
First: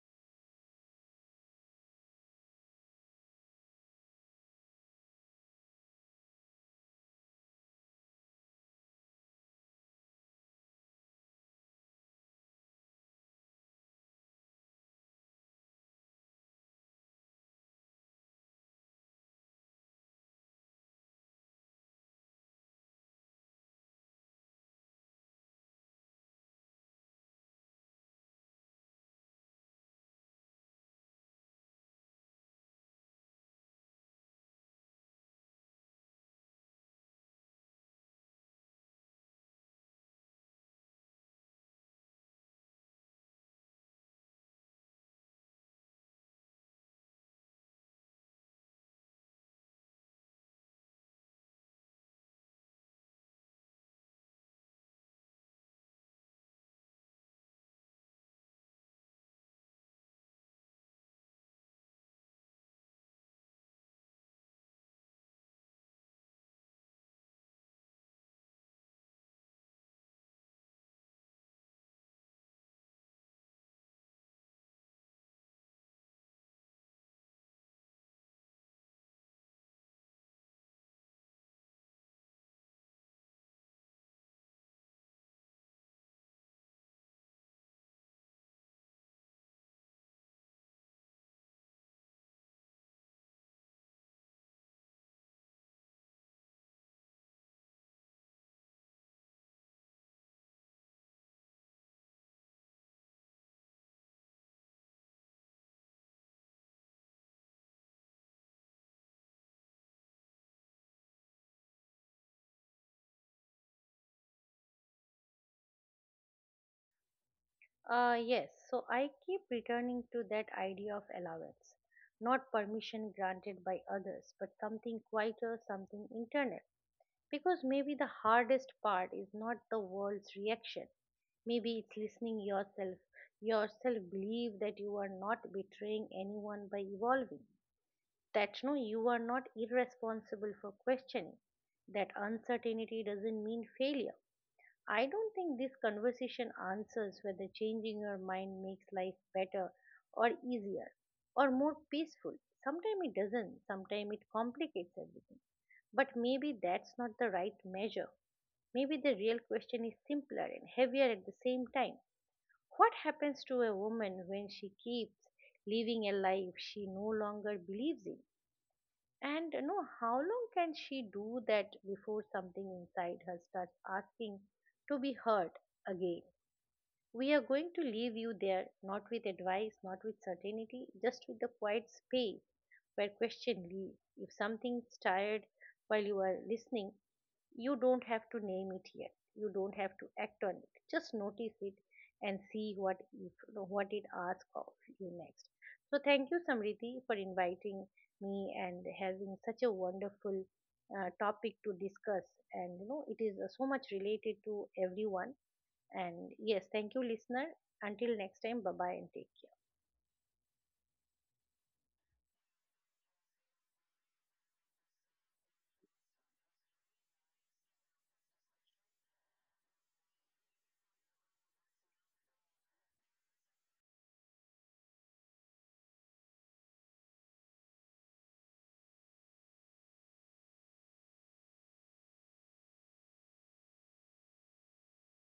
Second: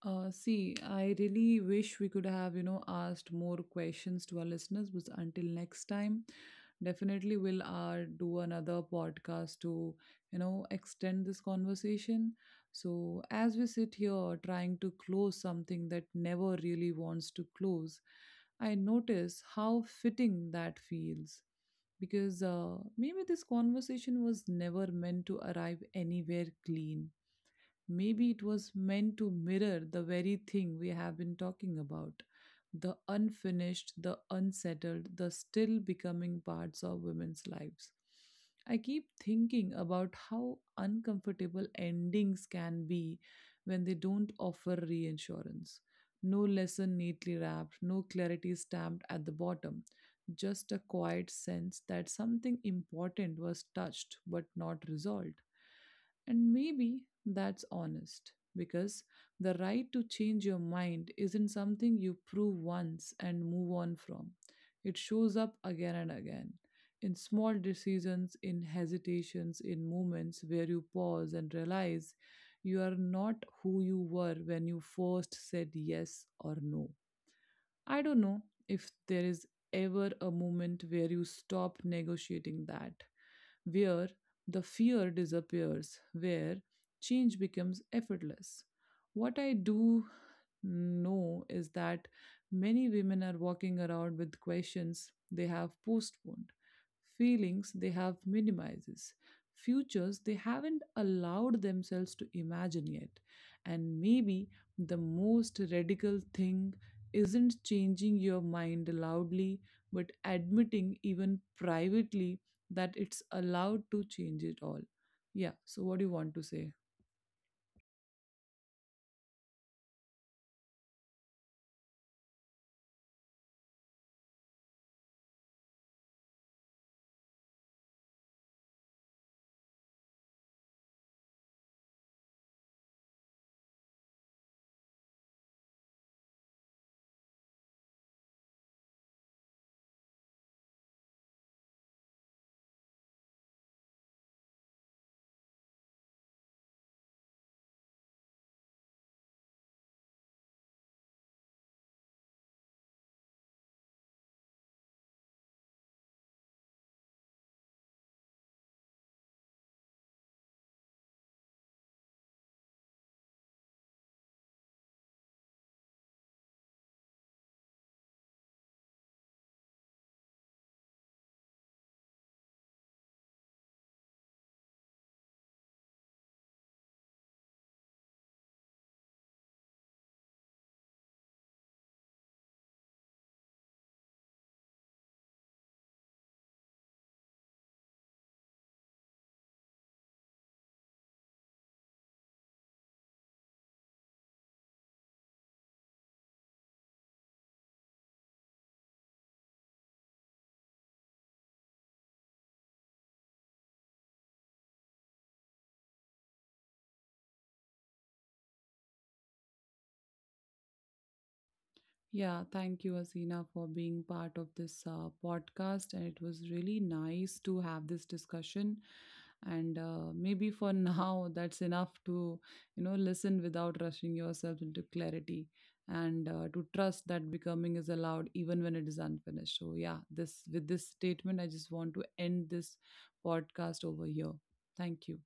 See, I really wish we could have, you know, asked more questions to our listeners, but until next time, definitely we'll do another podcast to, you know, extend this conversation. So, as we sit here trying to close something that never really wants to close, I notice how fitting that feels because maybe this conversation was never meant to arrive anywhere clean. Maybe it was meant to mirror the very thing we have been talking about the unfinished, the unsettled, the still becoming parts of women's lives. I keep thinking about how uncomfortable endings can be when they don't offer reinsurance. No lesson neatly wrapped, no clarity stamped at the bottom, just a quiet sense that something important was touched but not resolved. And maybe that's honest because the right to change your mind isn't something you prove once and move on from. It shows up again and again in small decisions, in hesitations, in moments where you pause and realize you are not who you were when you first said yes or no. I don't know if there is ever a moment where you stop negotiating that, where the fear disappears, where change becomes effortless. What I do know is that many women are walking around with questions they have postponed, feelings they have minimizes, futures they haven't allowed themselves to imagine yet. And maybe the most radical thing isn't changing your mind loudly, but admitting even privately that it's allowed to change it all. Yeah, so what do you want to say? Yes, so I keep returning to that idea of allowance, not permission granted by others, but something quieter, something internal. Because maybe the hardest part is not the world's reaction. Maybe it's listening yourself. Yourself believe that you are not betraying anyone by evolving. That no, you are not irresponsible for questioning. That uncertainty doesn't mean failure. I don't think this conversation answers whether changing your mind makes life better or easier or more peaceful. Sometimes it doesn't, sometimes it complicates everything. But maybe that's not the right measure. Maybe the real question is simpler and heavier at the same time. What happens to a woman when she keeps living a life she no longer believes in? And how long can she do that before something inside her starts asking to be heard again? We are going to leave you there, not with advice, not with certainty, just with the quiet space where if something's tired while you are listening, you don't have to name it yet, you don't have to act on it, just notice it and see what if what it asks of you next. So thank you, Samriti, for inviting me and having such a wonderful topic to discuss, and it is so much related to everyone. And yes, thank you, listener. Until next time, bye bye, and take care. Yeah, thank you, Asina, for being part of this podcast. And it was really nice to have this discussion. And maybe for now, that's enough to, you know, listen without rushing yourself into clarity and to trust that becoming is allowed even when it is unfinished. So, yeah, this with this statement, I just want to end this podcast over here. Thank you.